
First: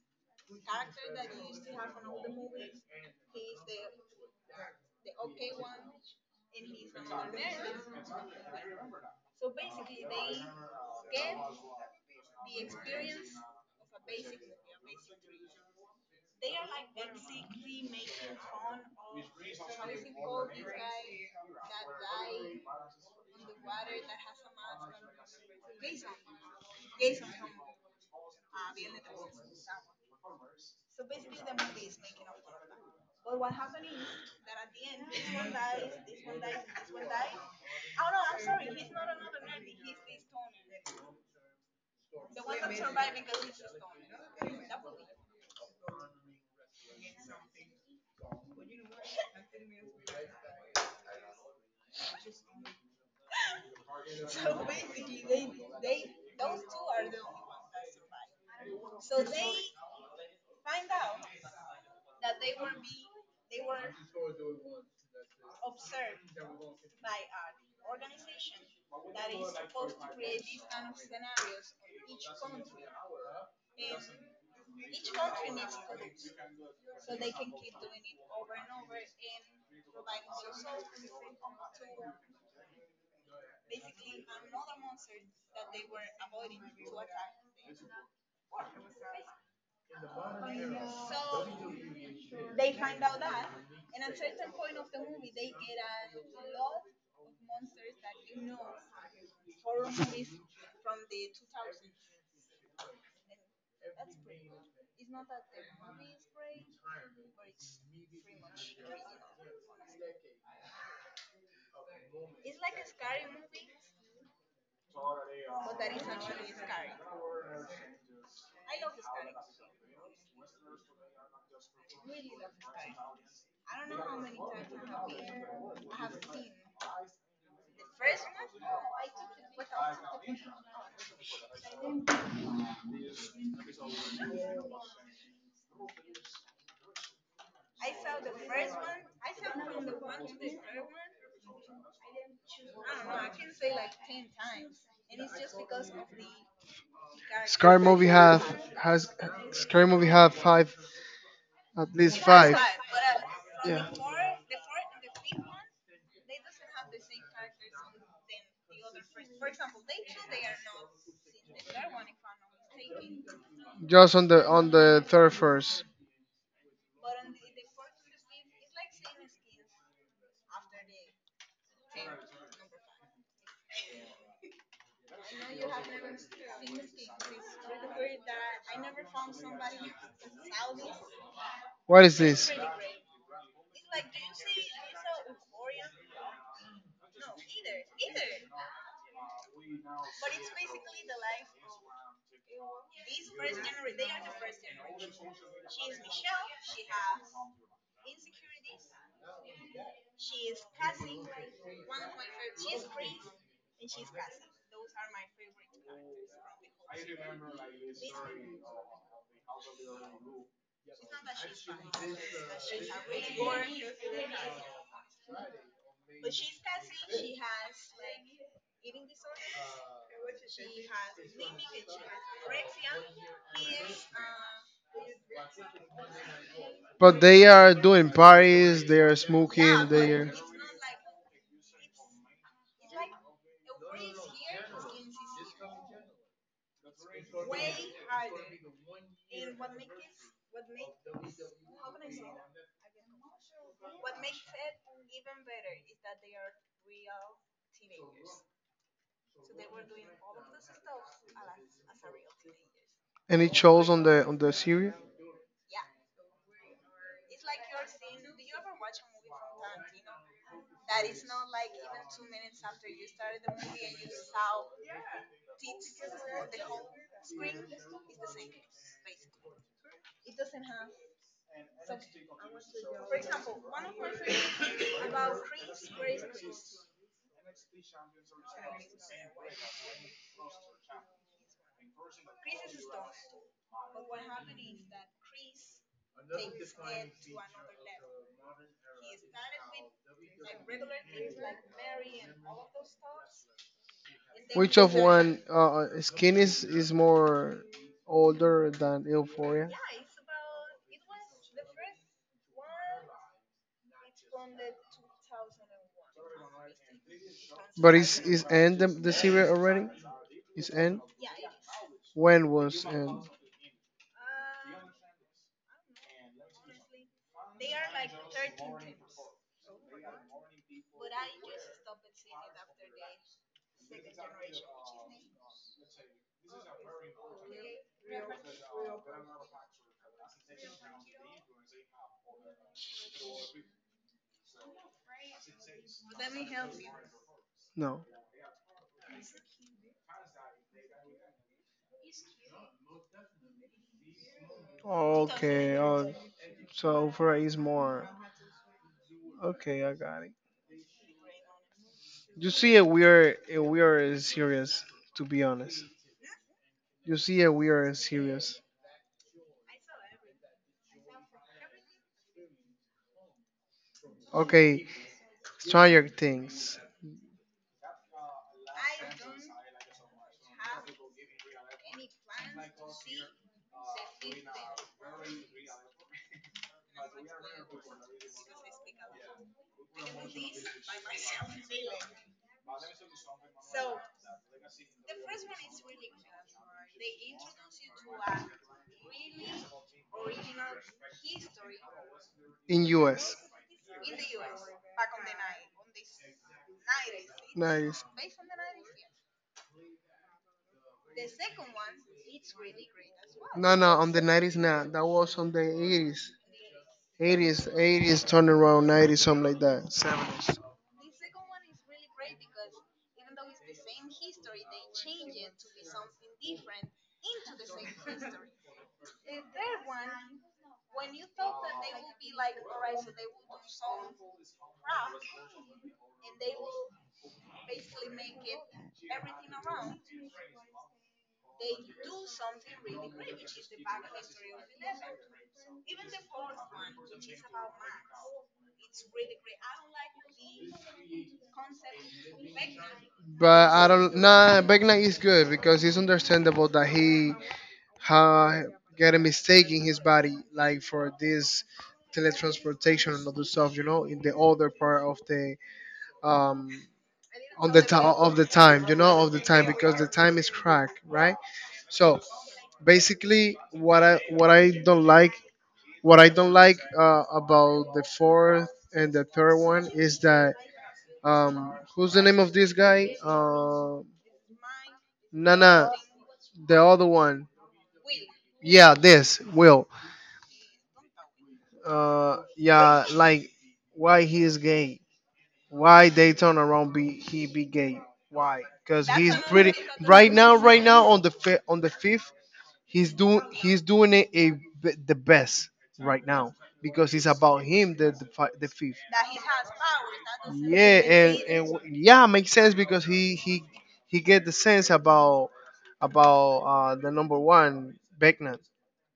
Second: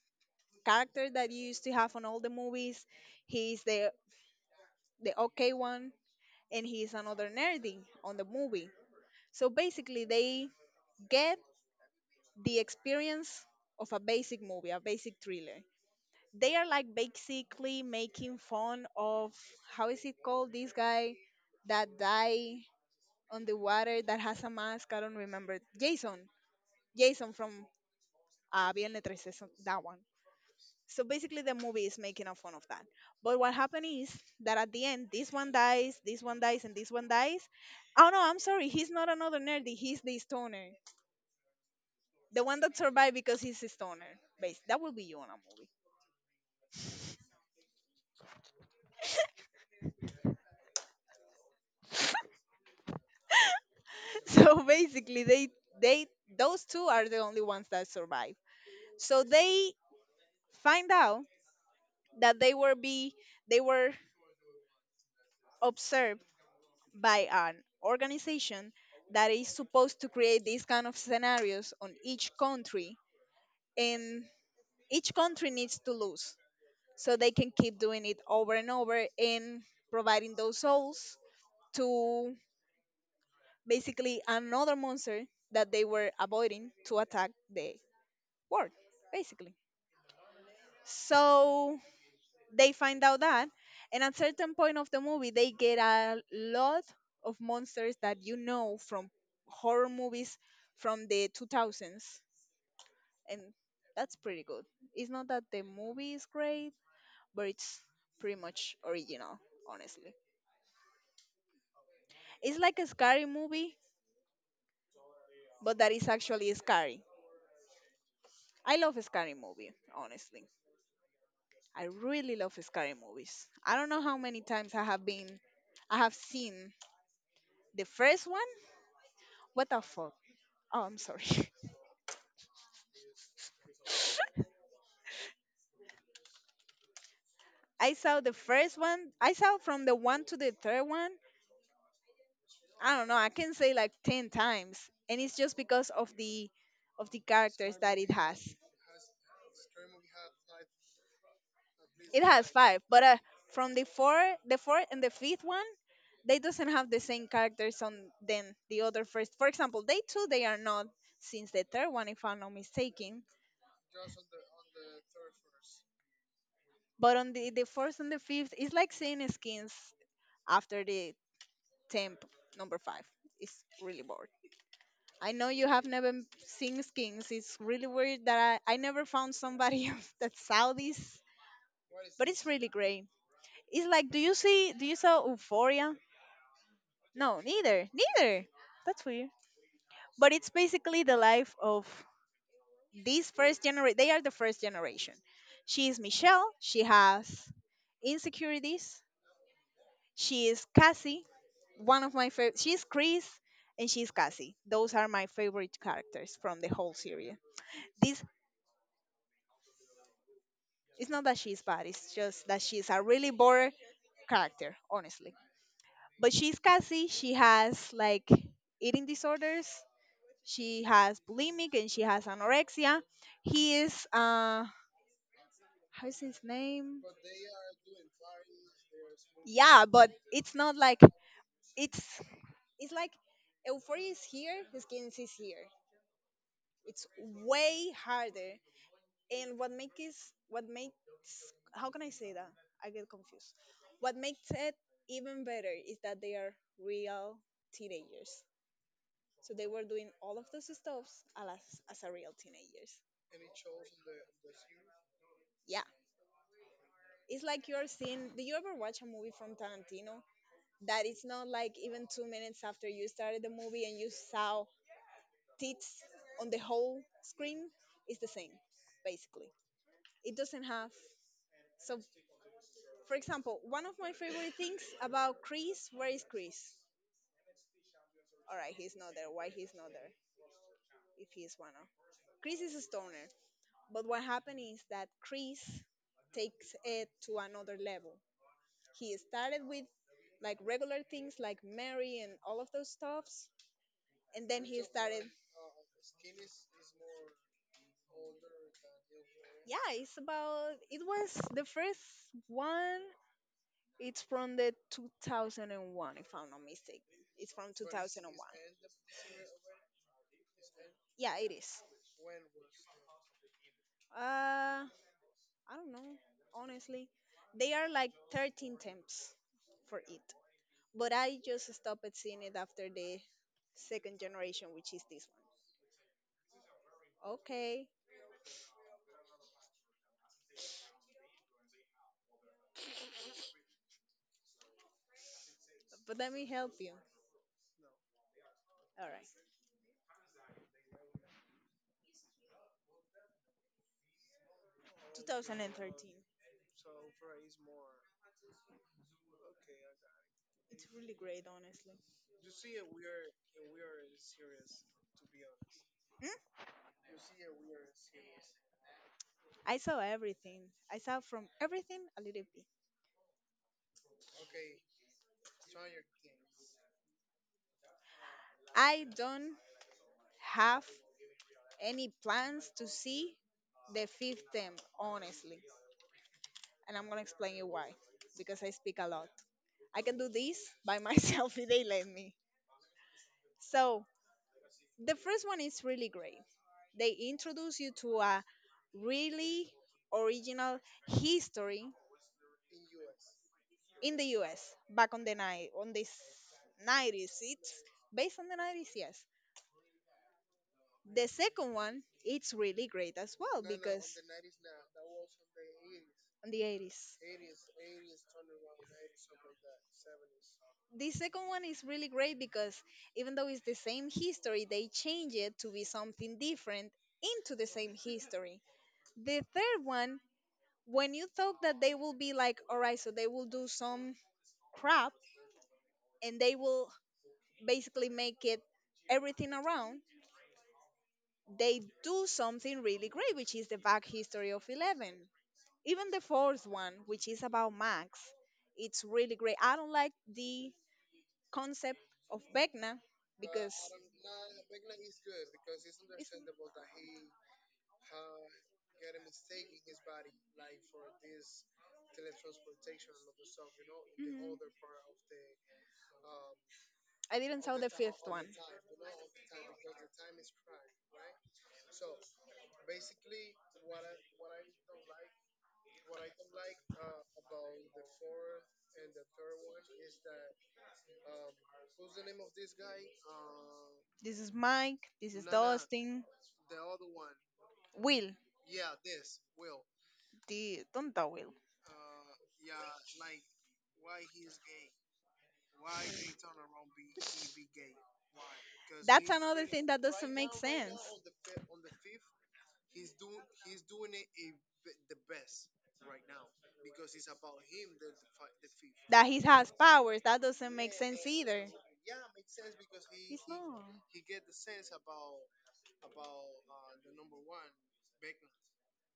character that you used to have on all the movies. He's the the okay one, and he's another nerdy on the movie. So basically, they get the experience of a basic movie, a basic thriller. They are like basically making fun of how is it called this guy that die on the water that has a mask. I don't remember. Jason. Jason from uh, Viernes thirteen, so that one. So basically, the movie is making a fun of that. But what happened is that at the end, this one dies, this one dies, and this one dies. Oh no, I'm sorry. He's not another nerdy. He's the stoner. The one that survived because he's a stoner. Bas- That will be you on a movie. So basically, they they those two are the only ones that survive. So they find out that they were be they were observed by an organization that is supposed to create these kind of scenarios on each country, and each country needs to lose so they can keep doing it over and over and providing those souls to basically another monster that they were avoiding to attack the world, basically. So they find out that, and at certain point of the movie they get a lot of monsters that you know from horror movies from the two thousands, and that's pretty good. It's not that the movie is great, but it's pretty much original, honestly. It's like a scary movie but that is actually scary. I love a scary movie, honestly. I really love scary movies. I don't know how many times i have been I have seen the first one. What the fuck. Oh, I'm sorry. I saw the first one. I saw from the one to the third one. I don't know. I can say like ten times, and it's just because of the of the characters
Scary
that
movie
it
have
has.
has Scary movie have five. At least
It has
five.
five, but uh, from the
Yeah.
four, the fourth and the fifth one, they doesn't have the same characters on than the other first. For example, they two they are not since the third one, if I'm not mistaken.
Just on the on the third first.
But on the the fourth and the fifth, it's like seeing Skins after the temp number five. It's really boring. I know you have never m- seen Skins. It's really weird that I, I never found somebody of that Saudis,
What is
but it's
this?
really great. It's like, do you see? Do you saw Euphoria? No, neither, neither. That's weird. But it's basically the life of these first generation. They are the first generation. She is Michelle. She has insecurities. She is Cassie. One of my favorite. She's Chris, and she's Cassie. Those are my favorite characters from the whole series. This. It's not that she's bad, it's just that she's a really boring character, honestly. But she's Cassie, she has like eating disorders, she has bulimic, and she has anorexia. He is, uh, how's his name?
But they are doing parties. They are
Yeah,
smoking.
but
They are
it's not like, it's, it's like Euphoria is here, his skin is here. It's way harder. And what makes what makes how can I say that? I get confused. What makes it even better is that they are real teenagers. So they were doing all of those stuffs as as a real teenagers.
any shows on the on the series.
Yeah. It's like you're seeing do you ever watch a movie from Tarantino that it's not like even two minutes after you started the movie and you saw tits on the whole screen? It's the same, basically. It doesn't have so for example, one of my favorite things about Chris, where is Chris? All right, he's not there. Why he's not there? If he's one of Chris is a stoner, but what happened is that Chris takes it to another level. He started with like regular things like Mary and all of those stuffs, and then
Which
he
of
started
one uh, uh, skin is is more older than Euphoria?
yeah, it's about. It was the first one. It's from the two thousand one, if I'm not mistaken. It's from
But is is
two thousand one.
end the, the series already? Is end
Yeah, it is.
when was end?
Uh, I don't know. Honestly, they are like thirteen temps for it. But I just stopped seeing it after the second generation, which is this one. Okay, but let me help you.
No.
All right,
Okay.
twenty thirteen.
Oh, so Oprah is more. Okay, I got it.
It's really great, honestly.
You see, we are we are serious. To be honest,
Hmm?
you see, we are serious.
I saw everything. I saw from everything a little bit.
Okay, Stranger Things
I don't have any plans to see the fifth temp, honestly. And I'm gonna explain you why. Because I speak a lot. I can do this by myself if they let me. So the first one is really great. They introduce you to a really original history
in U S.
in the U S back on the night on this nineties. It's
Nice.
based on the nineties, yes. The second one, it's really great as well
No, no, on
because
the nineties not. That was on the eighties.
on the eighties.
Eighties, eighties, turn around, nineties, something like that. Seventies.
The second one is really great because even though it's the same history, they change it to be something different into the same history. The third one, when you thought that they will be like, all right, so they will do some crap and they will basically make it everything around, they do something really great, which is the back history of eleven. Even the fourth one, which is about Max, it's really great. I don't like the concept of Vecna
But
because
I
it's-
don't. Nah, Beckman is
Mhm.
good because it's understandable that he ha, get a mistake in his body, like for this teletransportation and other stuff. You know, in the older part of the um
I didn't
on
saw
the
the
ti
fifth
of the
one.
time. You know, of the time because the time is cracked, right? So basically, what I what I don't like what I don't like, uh, about the fourth and the third one is that um who's the name of this guy? Uh,
This is Mike. This is
Nana,
Dustin.
the other one.
Will.
Yeah, this Will.
The don't tell Will.
uh yeah like, why he is gay? Why they turn around be he be gay? Why? Because
That's
he's
another
pretty.
thing that
Right
doesn't make
now right
sense.
now on the fi- on the fifth, he's doing he's doing it a, b- the best right now, because it's about him, the the, fi- the fifth.
That he has powers. That doesn't
Yeah,
make sense
and and
either.
w- yeah, makes sense because he
It's
he
not.
he get the sense about about uh, the number one, Beckman.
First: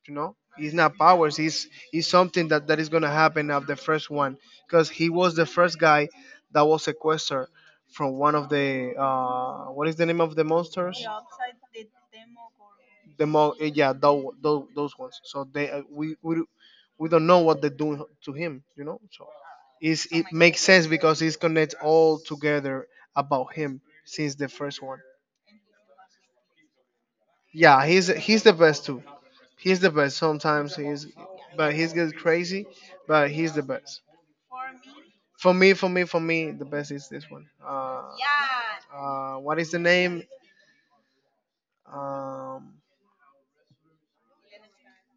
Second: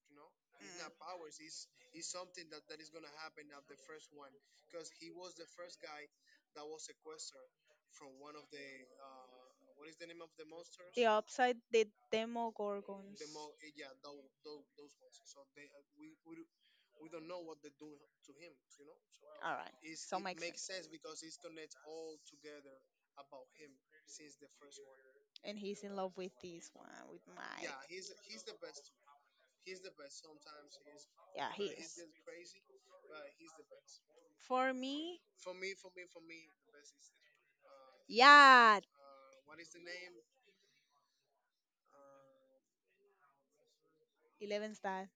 You know, he's not powers. He's he's something that that is gonna happen of the first one, because he was the first guy that was sequestered from one of the uh, what is the name of the monsters?
The upside, the Demogorgons.
The more, yeah, those those ones. So they, uh, we we do- we don't know what they do to him, you know. So
All right,
it's, oh,
so
it makes
makes sense.
sense because it's connects all together about him since the first one.
And he's in love with this one, with Mike.
Yeah, he's he's the best too. He's the best sometimes. He's
Yeah, he
But he's
is.
gets crazy, but he's the best.
For me,
For me for me for me, the best is this one. Uh
yeah,
uh what is the name? um
Eleven Star.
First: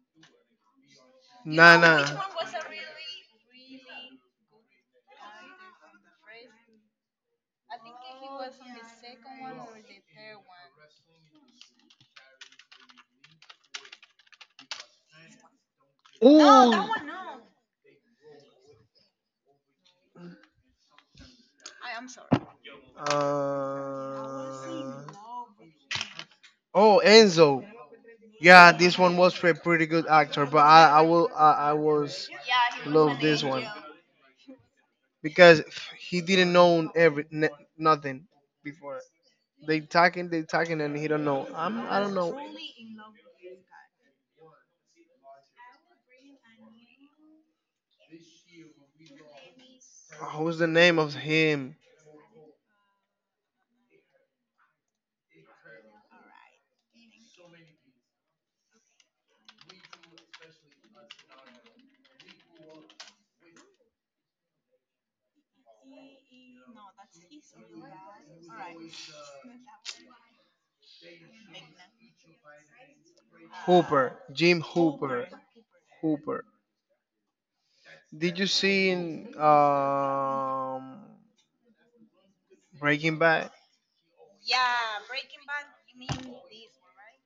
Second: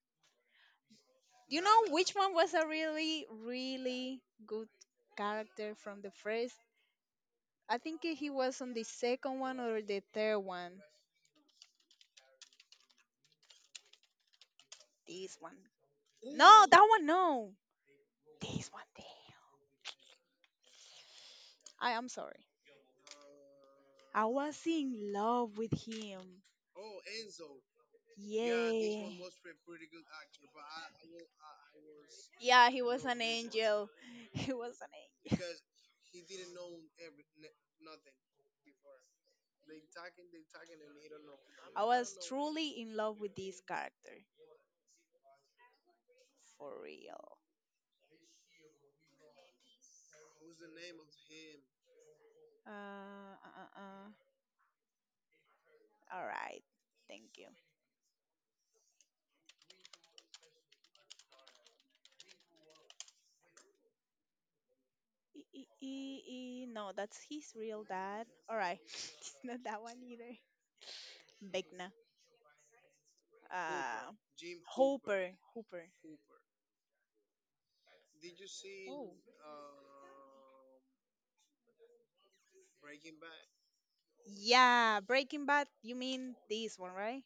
You know
Nana.
which one was a really, really good character from the first? I think he was on the second one or the third one. This one,
No,
no,
oh,
that
that,
one,
oh,
no. This one, thing. I am sorry. I was
one, no.
in
Uh,
love with him.
oh, Enzo. Yeah, this one
Yeah.
was for a pretty good actor, but I, I will, I, I was
Yeah,
yeah,
he
he was
was
love an
an
this one angel.
angel. He was an angel.
Because he didn't know every n- nothing before. They talking, they talking, and he don't know. I'm,
I
I don't
was
know.
truly in love with this character. For real.
Who's the name of him?
Uh, uh, uh. uh. All right. Thank you. E- e- e- e- No, that's his real dad. All right. It's not that one either. Beckna. Uh,
Hooper, Jim Hooper,
Hooper. Hooper. Hooper.
Hooper. Did you see
Oh.
in um, Breaking Bad?
Yeah, Breaking Bad, you mean this one, right?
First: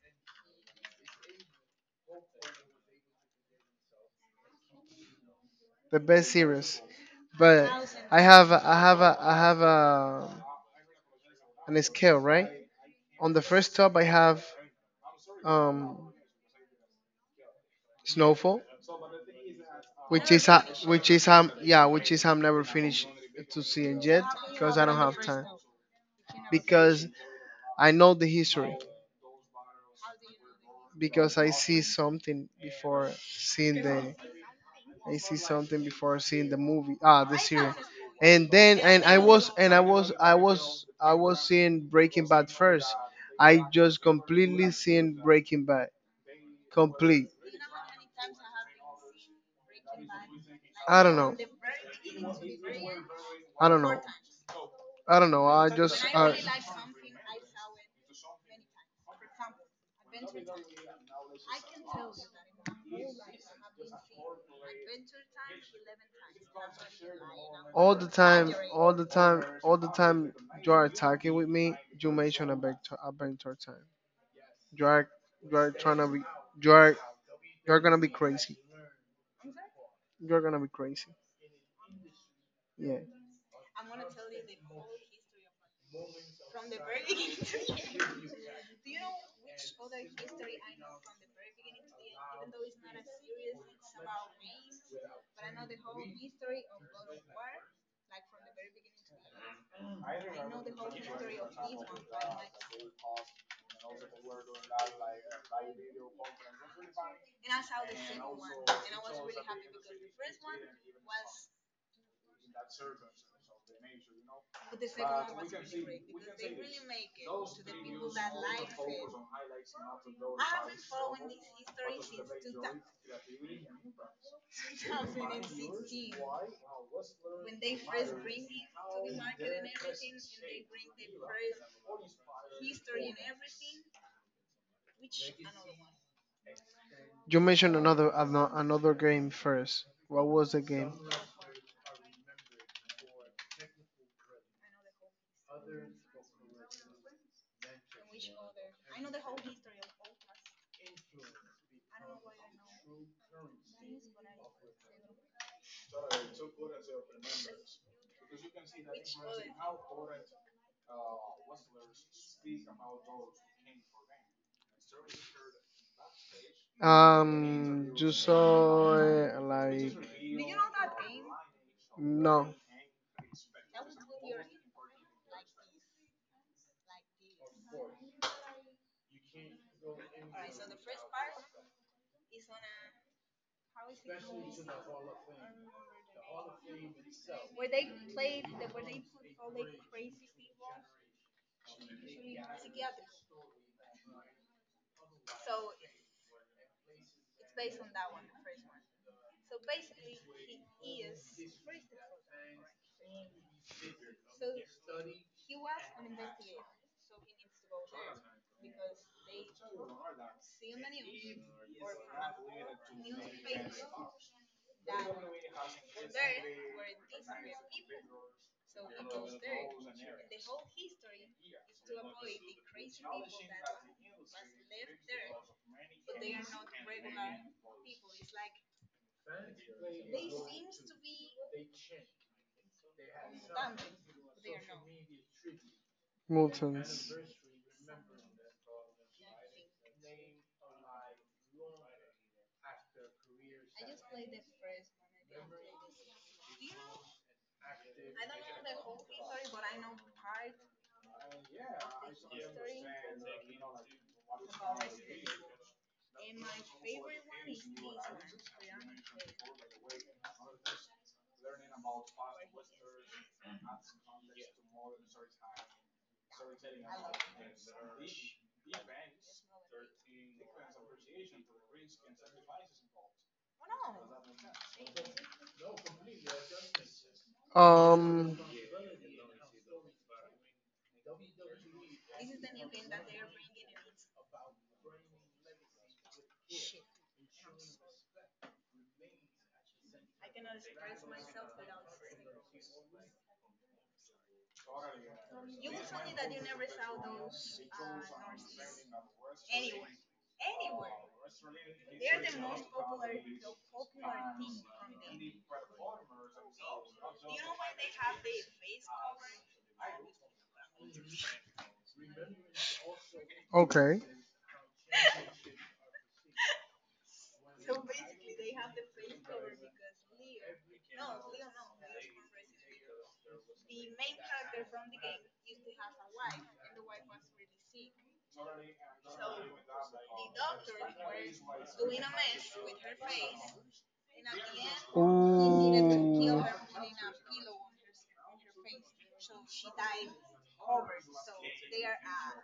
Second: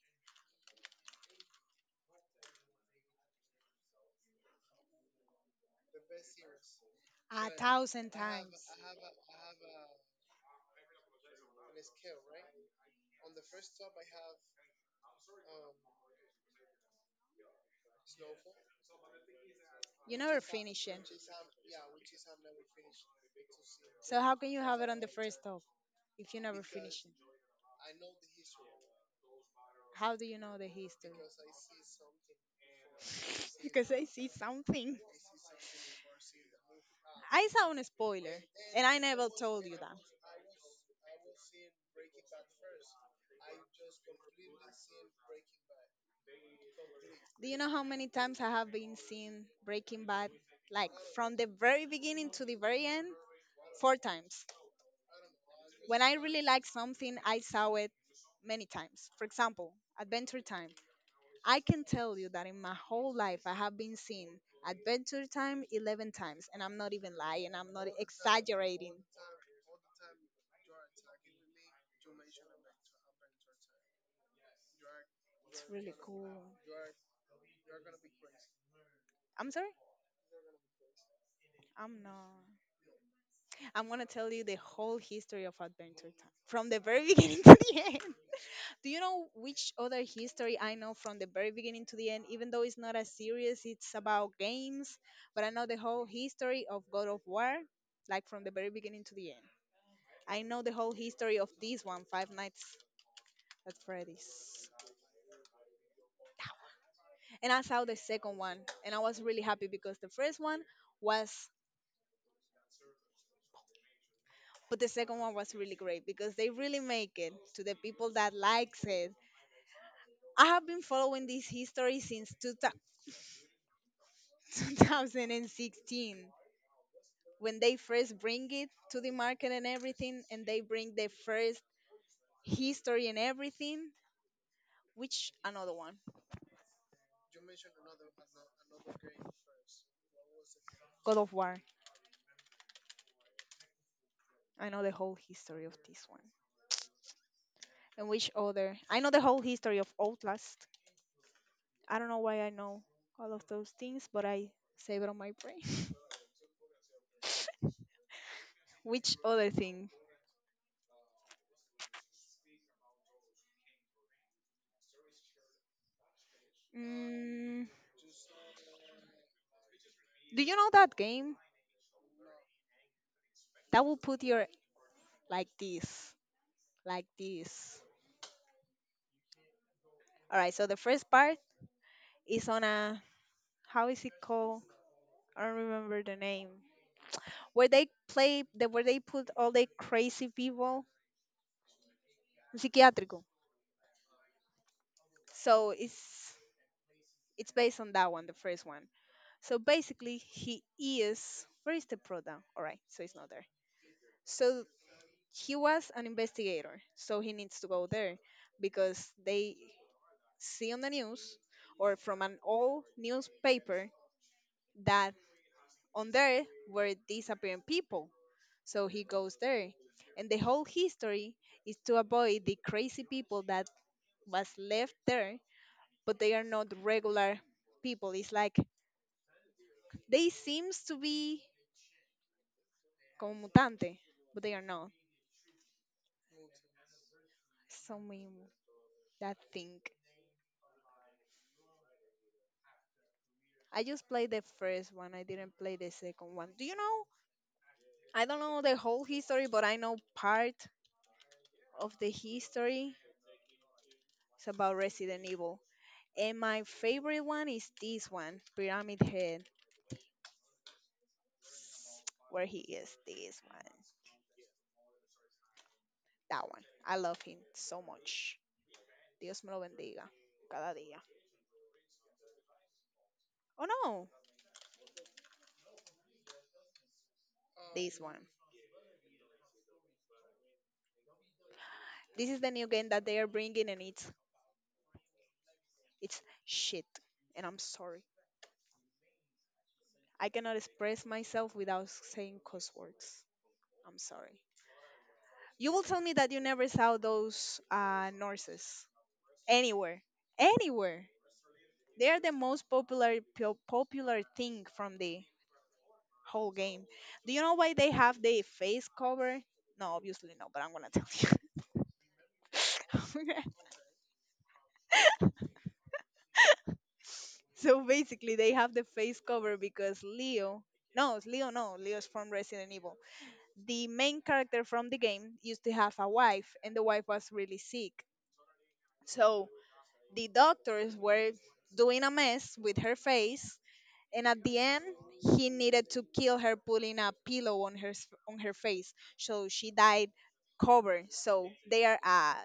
The best series.
A
But
thousand
I have
times.
I have a, I have a an scale, right. On the first top, I have um, Snowfall,
You
which
never
is a,
finish it.
which is um yeah which is I'm never finished to seeing
So
yet,
how can you
because
have
I
it
don't
on the
have
first
time,
top if you never finish
because
it?
I know the history,
How do you know the history?
because I see something before seeing
Because I
the
see something.
I see something before seeing the movie, ah the
I saw
series.
a spoiler,
And then,
and I
and I
never
was
told
and
you
I
that.
was I was I was seeing Breaking Bad first. I just completely seen Breaking Bad. Complete.
Do you know how many times I have been seeing Breaking Bad, like
I don't
from
know.
the very beginning to the very end?
I don't
Four
know.
times.
I don't know. I
When
just.
I
I,
really like something, I saw it many times. For example, Adventure Time. I can tell you that in my whole life I have been seeing Adventure Time eleven times, and I'm not even lying, I'm not
all the time, all
exaggerating.
the time, all the time you are attacking with me, you mention adventure, adventure time. You are, you
It's
are
really
trying to be,
cool.
you are, you are gonna be crazy.
I'm sorry?
You're gonna be crazy.
I'm not.
Yeah.
I'm gonna tell you the whole history of Adventure Time from the very beginning to the end. Do you know which other history I know from the very beginning to the end? Even though it's not as serious, it's about games, but I know the whole history of God of War, like from the very beginning to the end. I know the whole history of this one, Five Nights at Freddy's. And I saw the second one, and I was really happy because the first one was, but the second one was really great because they really make it to the people that likes it. I have been following this history since twenty sixteen when they first bring it to the market and everything, and they bring the first history and everything. Which another one?
You mentioned another ano- another game first. What was the game?
God of War. I know the whole history of this one. And which other? I know the whole history of Outlast. I don't know why I know all of those things, but I save it on my brain. Which other thing? Mm,
Um, you saw, uh, like
do you know that game
no,
that will put your like this, like this? All right. So the first part is on a how is it called? I don't remember the name. Where they play, the, where they put all the crazy people, psiquiatrico. So it's it's based on that one, the first one. So basically, he is. Where is the product? All right. So it's not there. So he was an investigator, so he needs to go there because they see on the news or from an old newspaper that on there were disappearing people. So he goes there. And the whole history is to avoid the crazy people that was left there, but they are not regular people. It's like they seems to be como mutante, but they are not.
mutants.
So many that thing. I just played the first one. I didn't play the second one. Do you know? I don't know the whole history, but I know part of the history. It's about Resident Evil. And my favorite one is this one, Pyramid Head, where he is. This one. That one. I love him so much. Dios me lo bendiga. Cada día. Oh no, this one.
Um.
This is the new game that they are bringing, and it's it's shit. And I'm sorry. I cannot express myself without saying cuss words. I'm sorry. You will tell me that you never saw those uh, nurses anywhere, anywhere. They are the most popular po- popular thing from the whole game. Do you know why they have the face cover? No, obviously no, but I'm gonna tell you.
Okay.
So basically, they have the face cover because Leo. No, it's Leo. No, Leo's from Resident Evil. The main character from the game used to have a wife, and the wife was really sick. So the doctors were doing a mess with her face, and at the end, he needed to kill
Oh,
her, putting a pillow on her s- on her face, so she died covered. So they are uh,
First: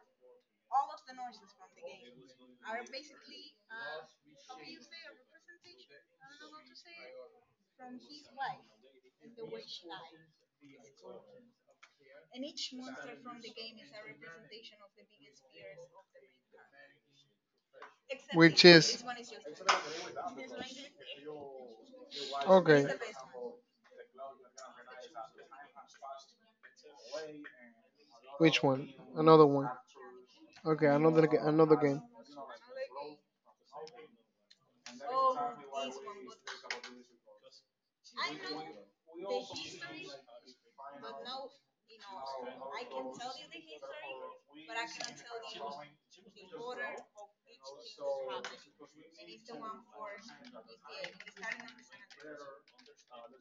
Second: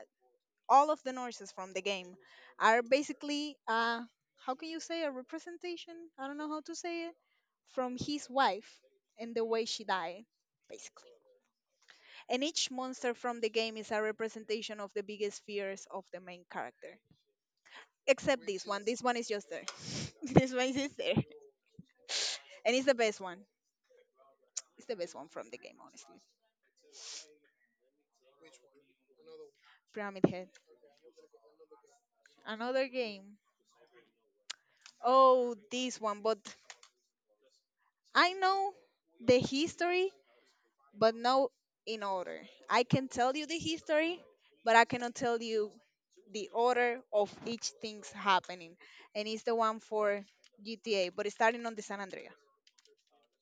all of the nurses from the game are basically uh, how can you say a representation? I don't know how to say it from his wife and the way she died, basically. And each monster from the game is a representation of the biggest fears of the main character. Except
which
this one. This
is
one is just this one is there. And it's
okay.
the best one. It's the best one from the game, honestly.
Which one? Another one.
Pyramid Head.
Okay, another ga- another game.
Another game. Oh, this one. But I know the history, but no in order. I can tell you the history, but I cannot tell you the order of each thing's happening. And it's the one for G T A, but it's starting on the San Andreas.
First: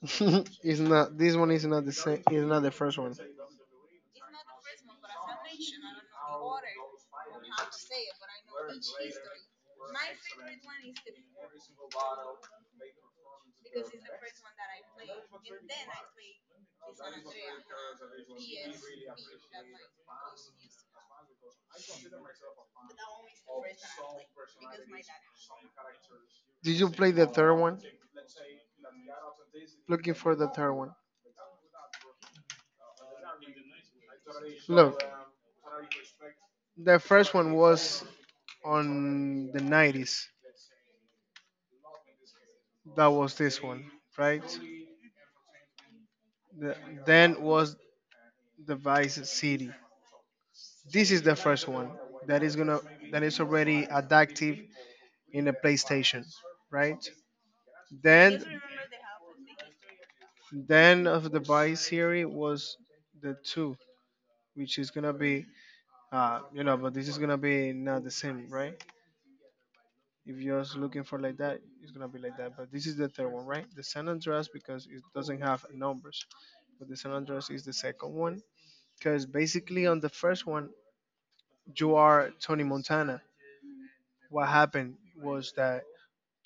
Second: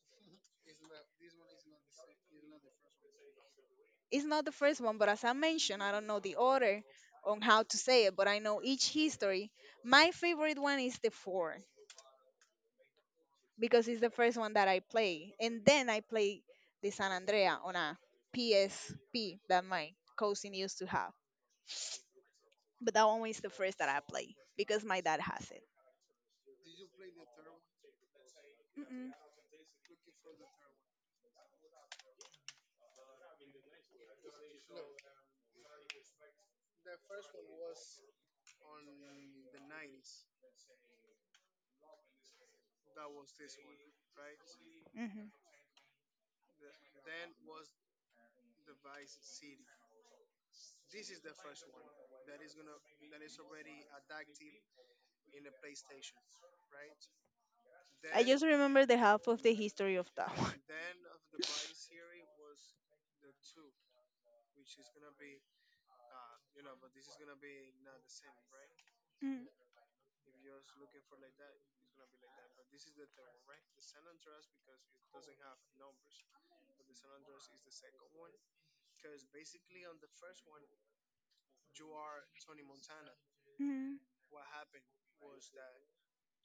It's not. This one is not the same. It's not the first one.
It's not the first one, but as I mentioned, I don't know the order on how to say it, but I know each history. My favorite one is the four because it's the first one that I play. And then I play the San Andrea on a P S P that my cousin used to have. But that one is the first that I play because my dad has it.
Did you play the third one?
Mm-mm.
Looking for the third one. Look, the first one was on the nineties. That was this one, right?
Hmm.
The, then was the Vice City. This is the first one that is gonna that is already adaptive in the PlayStation, right?
I
Then
just remember the half of the history of that one.
then of the Vice series was the two, which is gonna be, Uh, you know, but this is gonna be not the same, right?
Mm,
If you're just looking for like that, it's gonna be like that. But this is the third one, right? The San Andreas, because it doesn't have numbers, but the San Andreas is the second one, because basically on the first one you are Tony Montana.
mm.
What happened was that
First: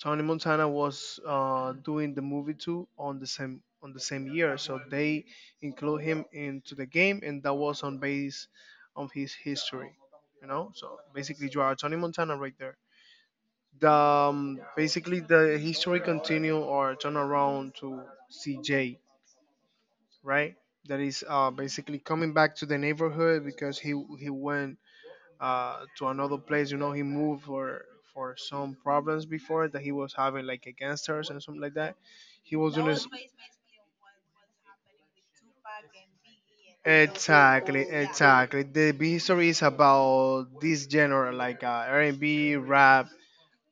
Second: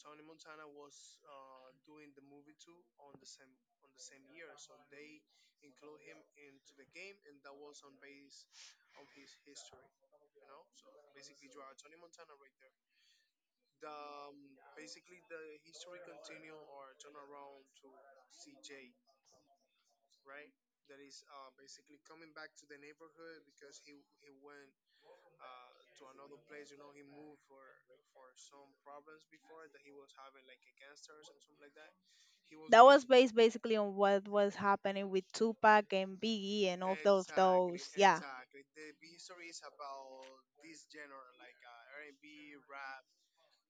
Tony Montana was, uh, doing the movie too on the same on the same year, so they include him into the game, and that was on base on his history. You know, so basically you are Tony Montana right there. The, um, basically the history continue or turn around to C J, right? That is, uh, basically coming back to the neighborhood because he he went, uh, to another place. You know, he moved for for some problems before that he was having, like against and something like that. He was
That
doing this.
was based basically on what was happening with Tupac and Biggie and all those
Exactly,
those. Yeah.
exactly. The B history is about this genre, like, uh, R and B, rap.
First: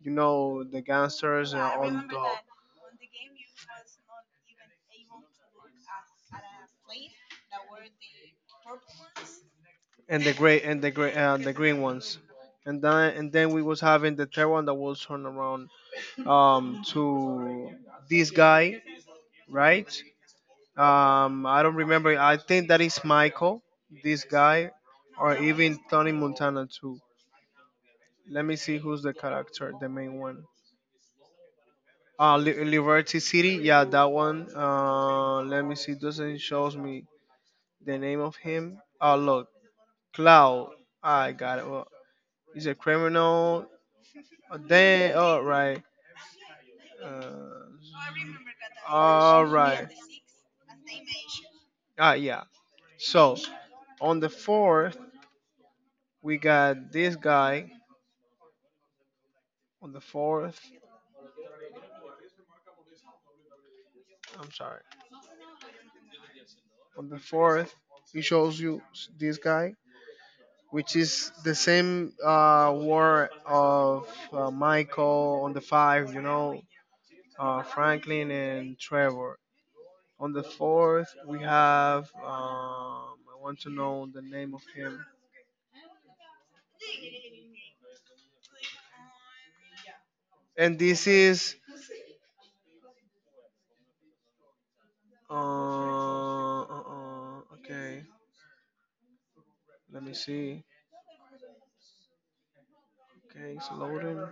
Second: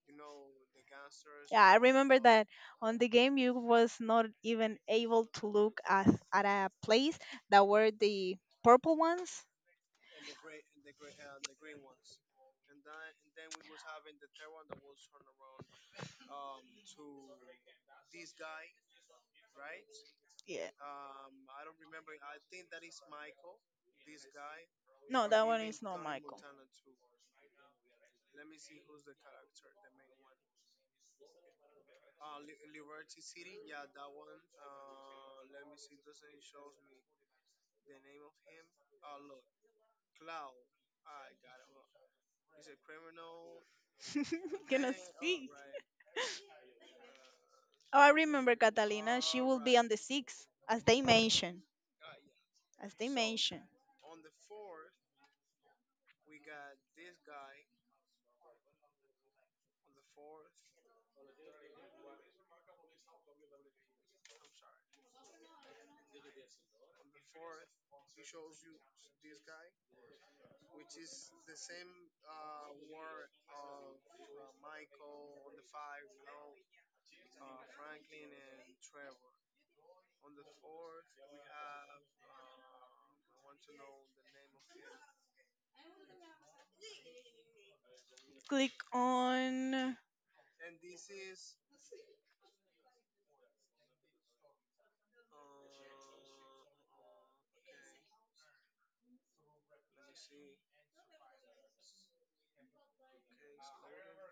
You know, the gangsters
Yeah, I
are on
remember
top.
that on the game you was not even able to look at at a place that were the purple ones.
And the gray, and the gray, uh, the green ones. And then, and then we was having the third one that was turned around, um to this guy, right.
Yeah.
um I don't remember, I think that is Michael, this guy,
No,
or
that one
even
is not
Tony
Michael.
Montana too. Let me see who's the character, the main one. uh Li- liberty City, yeah, that one. Uh let me see, doesn't shows me the name of him. Oh, look, cloud, I got it. Well, he's a criminal.
Montana too.
Oh,
Cannot
they, all
speak.
right.
Oh,
Uh,
I remember Catalina. She
all
will be right.
right.
On the six, as they mention.
Ah, yeah.
As they
So
mention.
on the fourth, we got this guy. On the fourth, I'm sorry. On the fourth, he shows you s- this guy, which is the same, uh, war of, uh, Michael on the five. You know, uh, Franklin and Trevor. On the fourth, we have. Um, I want to know the name of him.
Click on
And this is, Uh, uh, uh, okay. Let me see. Okay, it's loading.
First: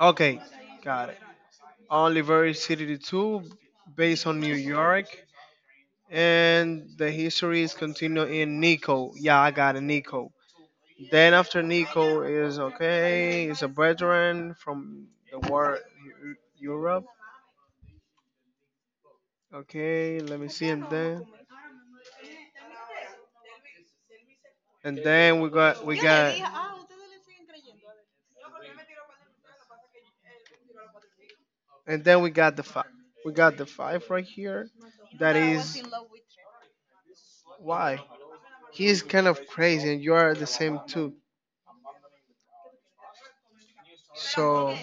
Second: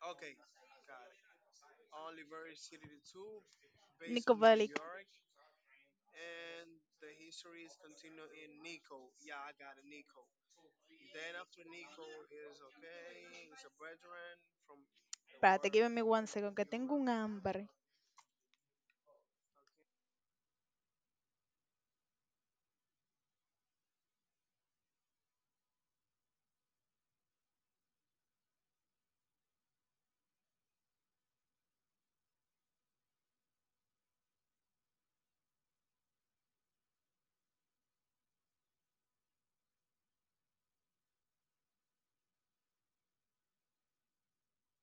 Okay, got it. Oliver City two, based
Nico
on New
Bellic.
York. And the history is continued in Nico. Yeah, I got it, Nico. Then after Nico is, okay, is a veteran from the
Espérate,
war.
give me one
Eu-
second, que tengo
Europe.
un hambre.
Okay, let me see, and then, and then we got we got. And then we got the five. We got the five right here. That is why he is kind of crazy, and you are the same too. So,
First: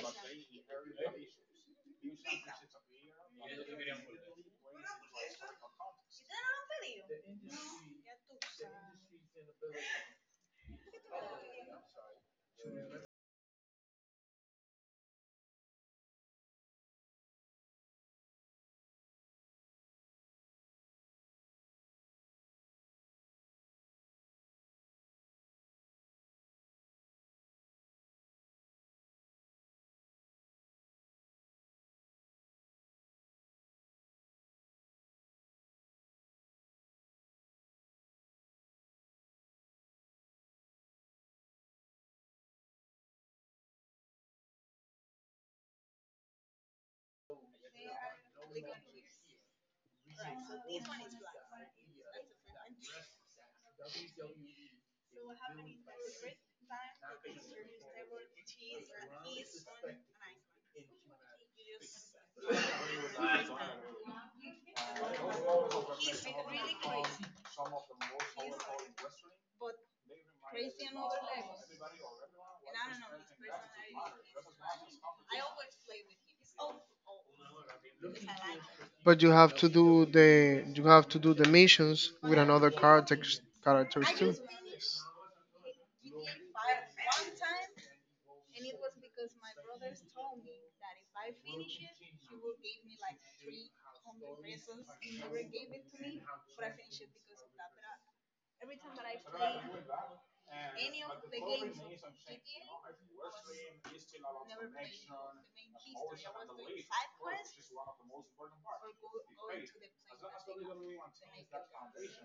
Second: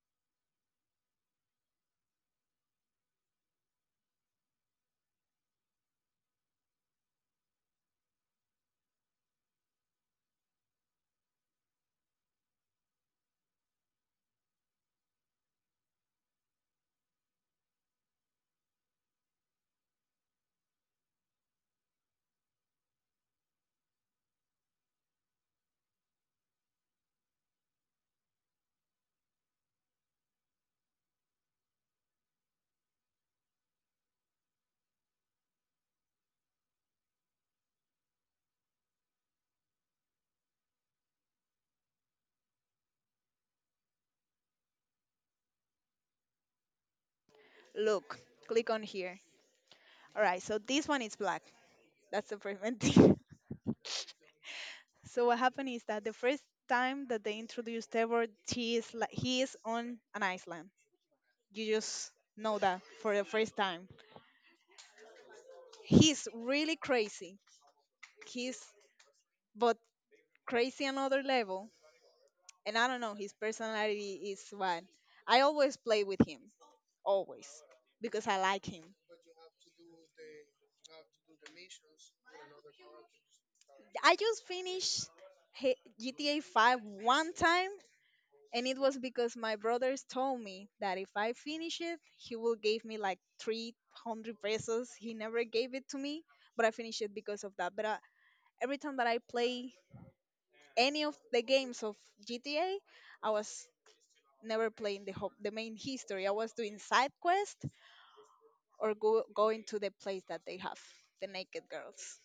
Look, click on here. All right, so this one is black. That's the first one. So what happened is that the first time that they introduced Trevor, he is like he is on an island. You just know that for the first time. He's really crazy. He's but crazy another level. And I don't know, his personality is what I always play with him, always, because I like him.
but you have to do the, you have to do the missions with another characters, characters
I
too.
just finished he- G T A five one time. And it was because my brothers told me that if I finish it, he will give me like three hundred pesos. He never gave it to me, but I finished it because of that. But uh, every time that I play any of the games of G T A, I was never playing the ho- the main history. I was doing side quest or go- going to the place that they have the naked girls.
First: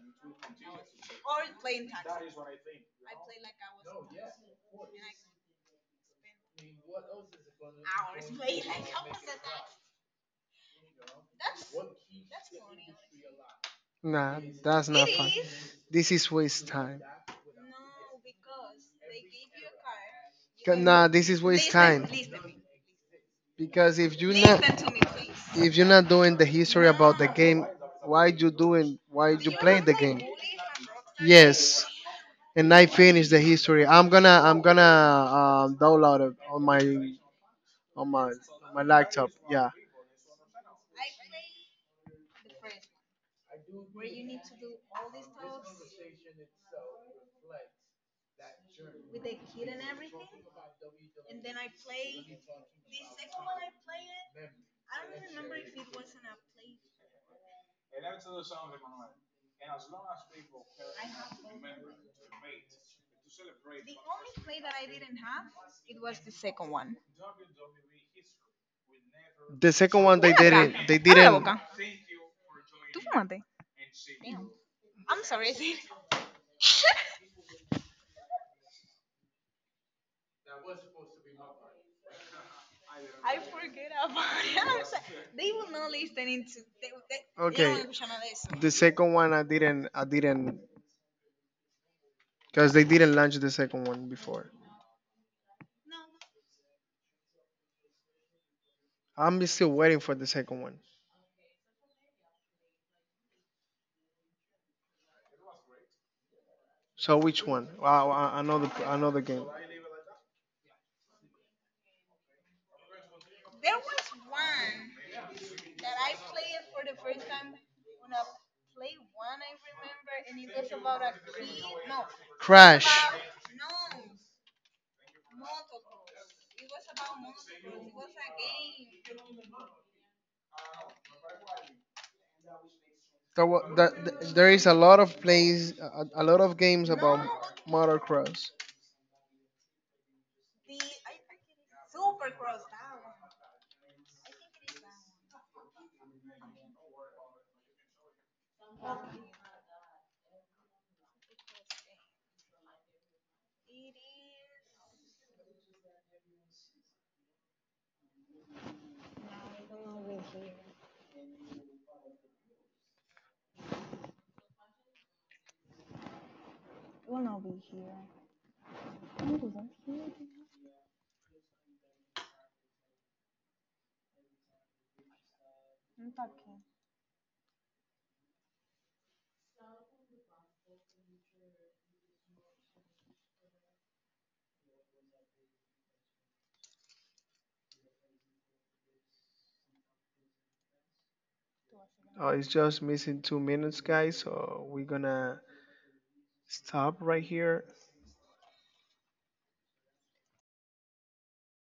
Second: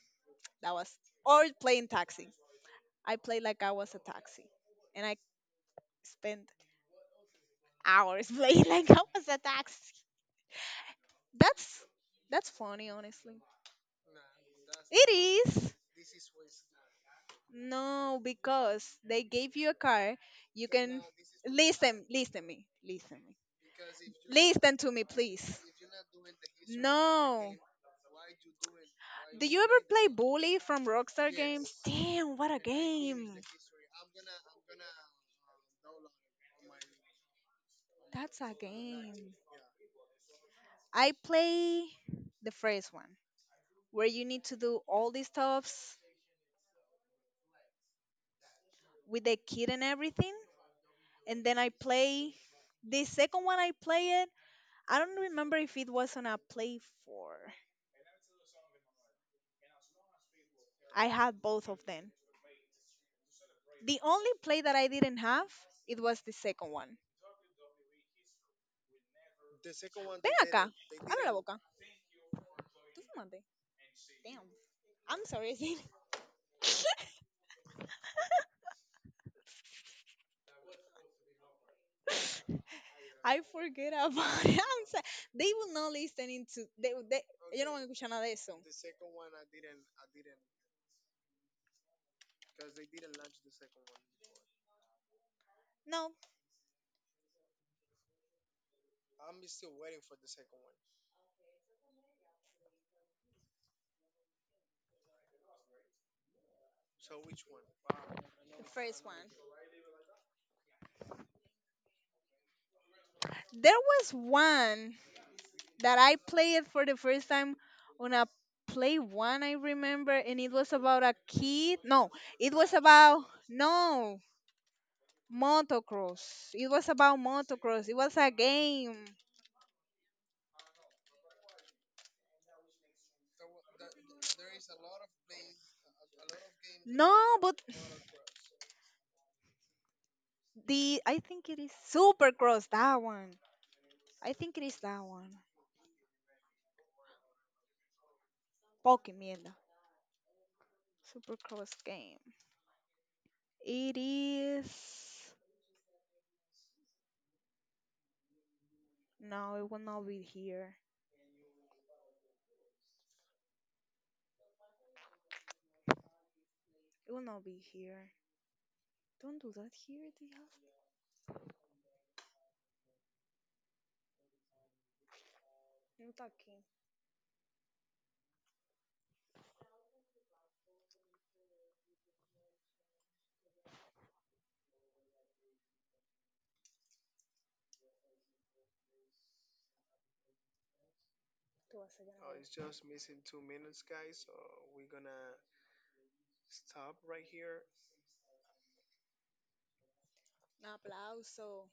That was or playing taxi. I played like I was a taxi, and I spent hours playing like I was a taxi. That's that's funny, honestly.
Nah, that's not
It
fun.
is.
This is waste time.
No, because they gave you a car. You
Ca-
can
Nah, this is waste
listen,
time.
listen me, listen me,
Because if you leave
listen
not,
to me, please.
if you're not doing the history about the
No.
game, why you doing why
Do
you
you ever
play the
play
game?
Bully from Rockstar Games?
Yes.
Damn, what a
And I finished the
game!
history. I'm gonna I'm gonna, um, download it on my, on my
That's a
on my laptop.
game.
Yeah.
I play the first one where you need to do all these stuffs with the kid and everything. And then I play the second one I play it. I don't remember if it was on a play four. I had both of them. The only play that I didn't have it was the second one.
The second one,
Ven
they
acá,
didn't, they
abre la
didn't
boca. Tú fumaste. Damn. I'm sorry, Sid. I forget about it. I'm
I'm
sorry. They will
sorry.
not listen into. They, they, ellos no Okay.
Okay.
van a escuchar nada de eso.
The second one I didn't, I didn't because they didn't launch the second one before.
No,
I'm still waiting for the second one. So which one? Wow, a-
no, the
another,
first one.
another game.
There was one that I played it for the first time on a play one, I remember, and it was about a kid. No, it was
Crash.
about no motocross. It was about motocross. It was a game.
There, wa- the- the- there is a lot of plays, a, a lot of games
No,
about
but
motocross.
the I think it is Supercross that one. I think it is that one. Pokemon Supercross game. It is no, it will not be here. It will not be here. Don't do that here. They have. No, it's okay. Tú vas a Oh,
Uh,
grabar.
it's just missing two minutes, guys. So we're gonna stop right here.
Un aplauso.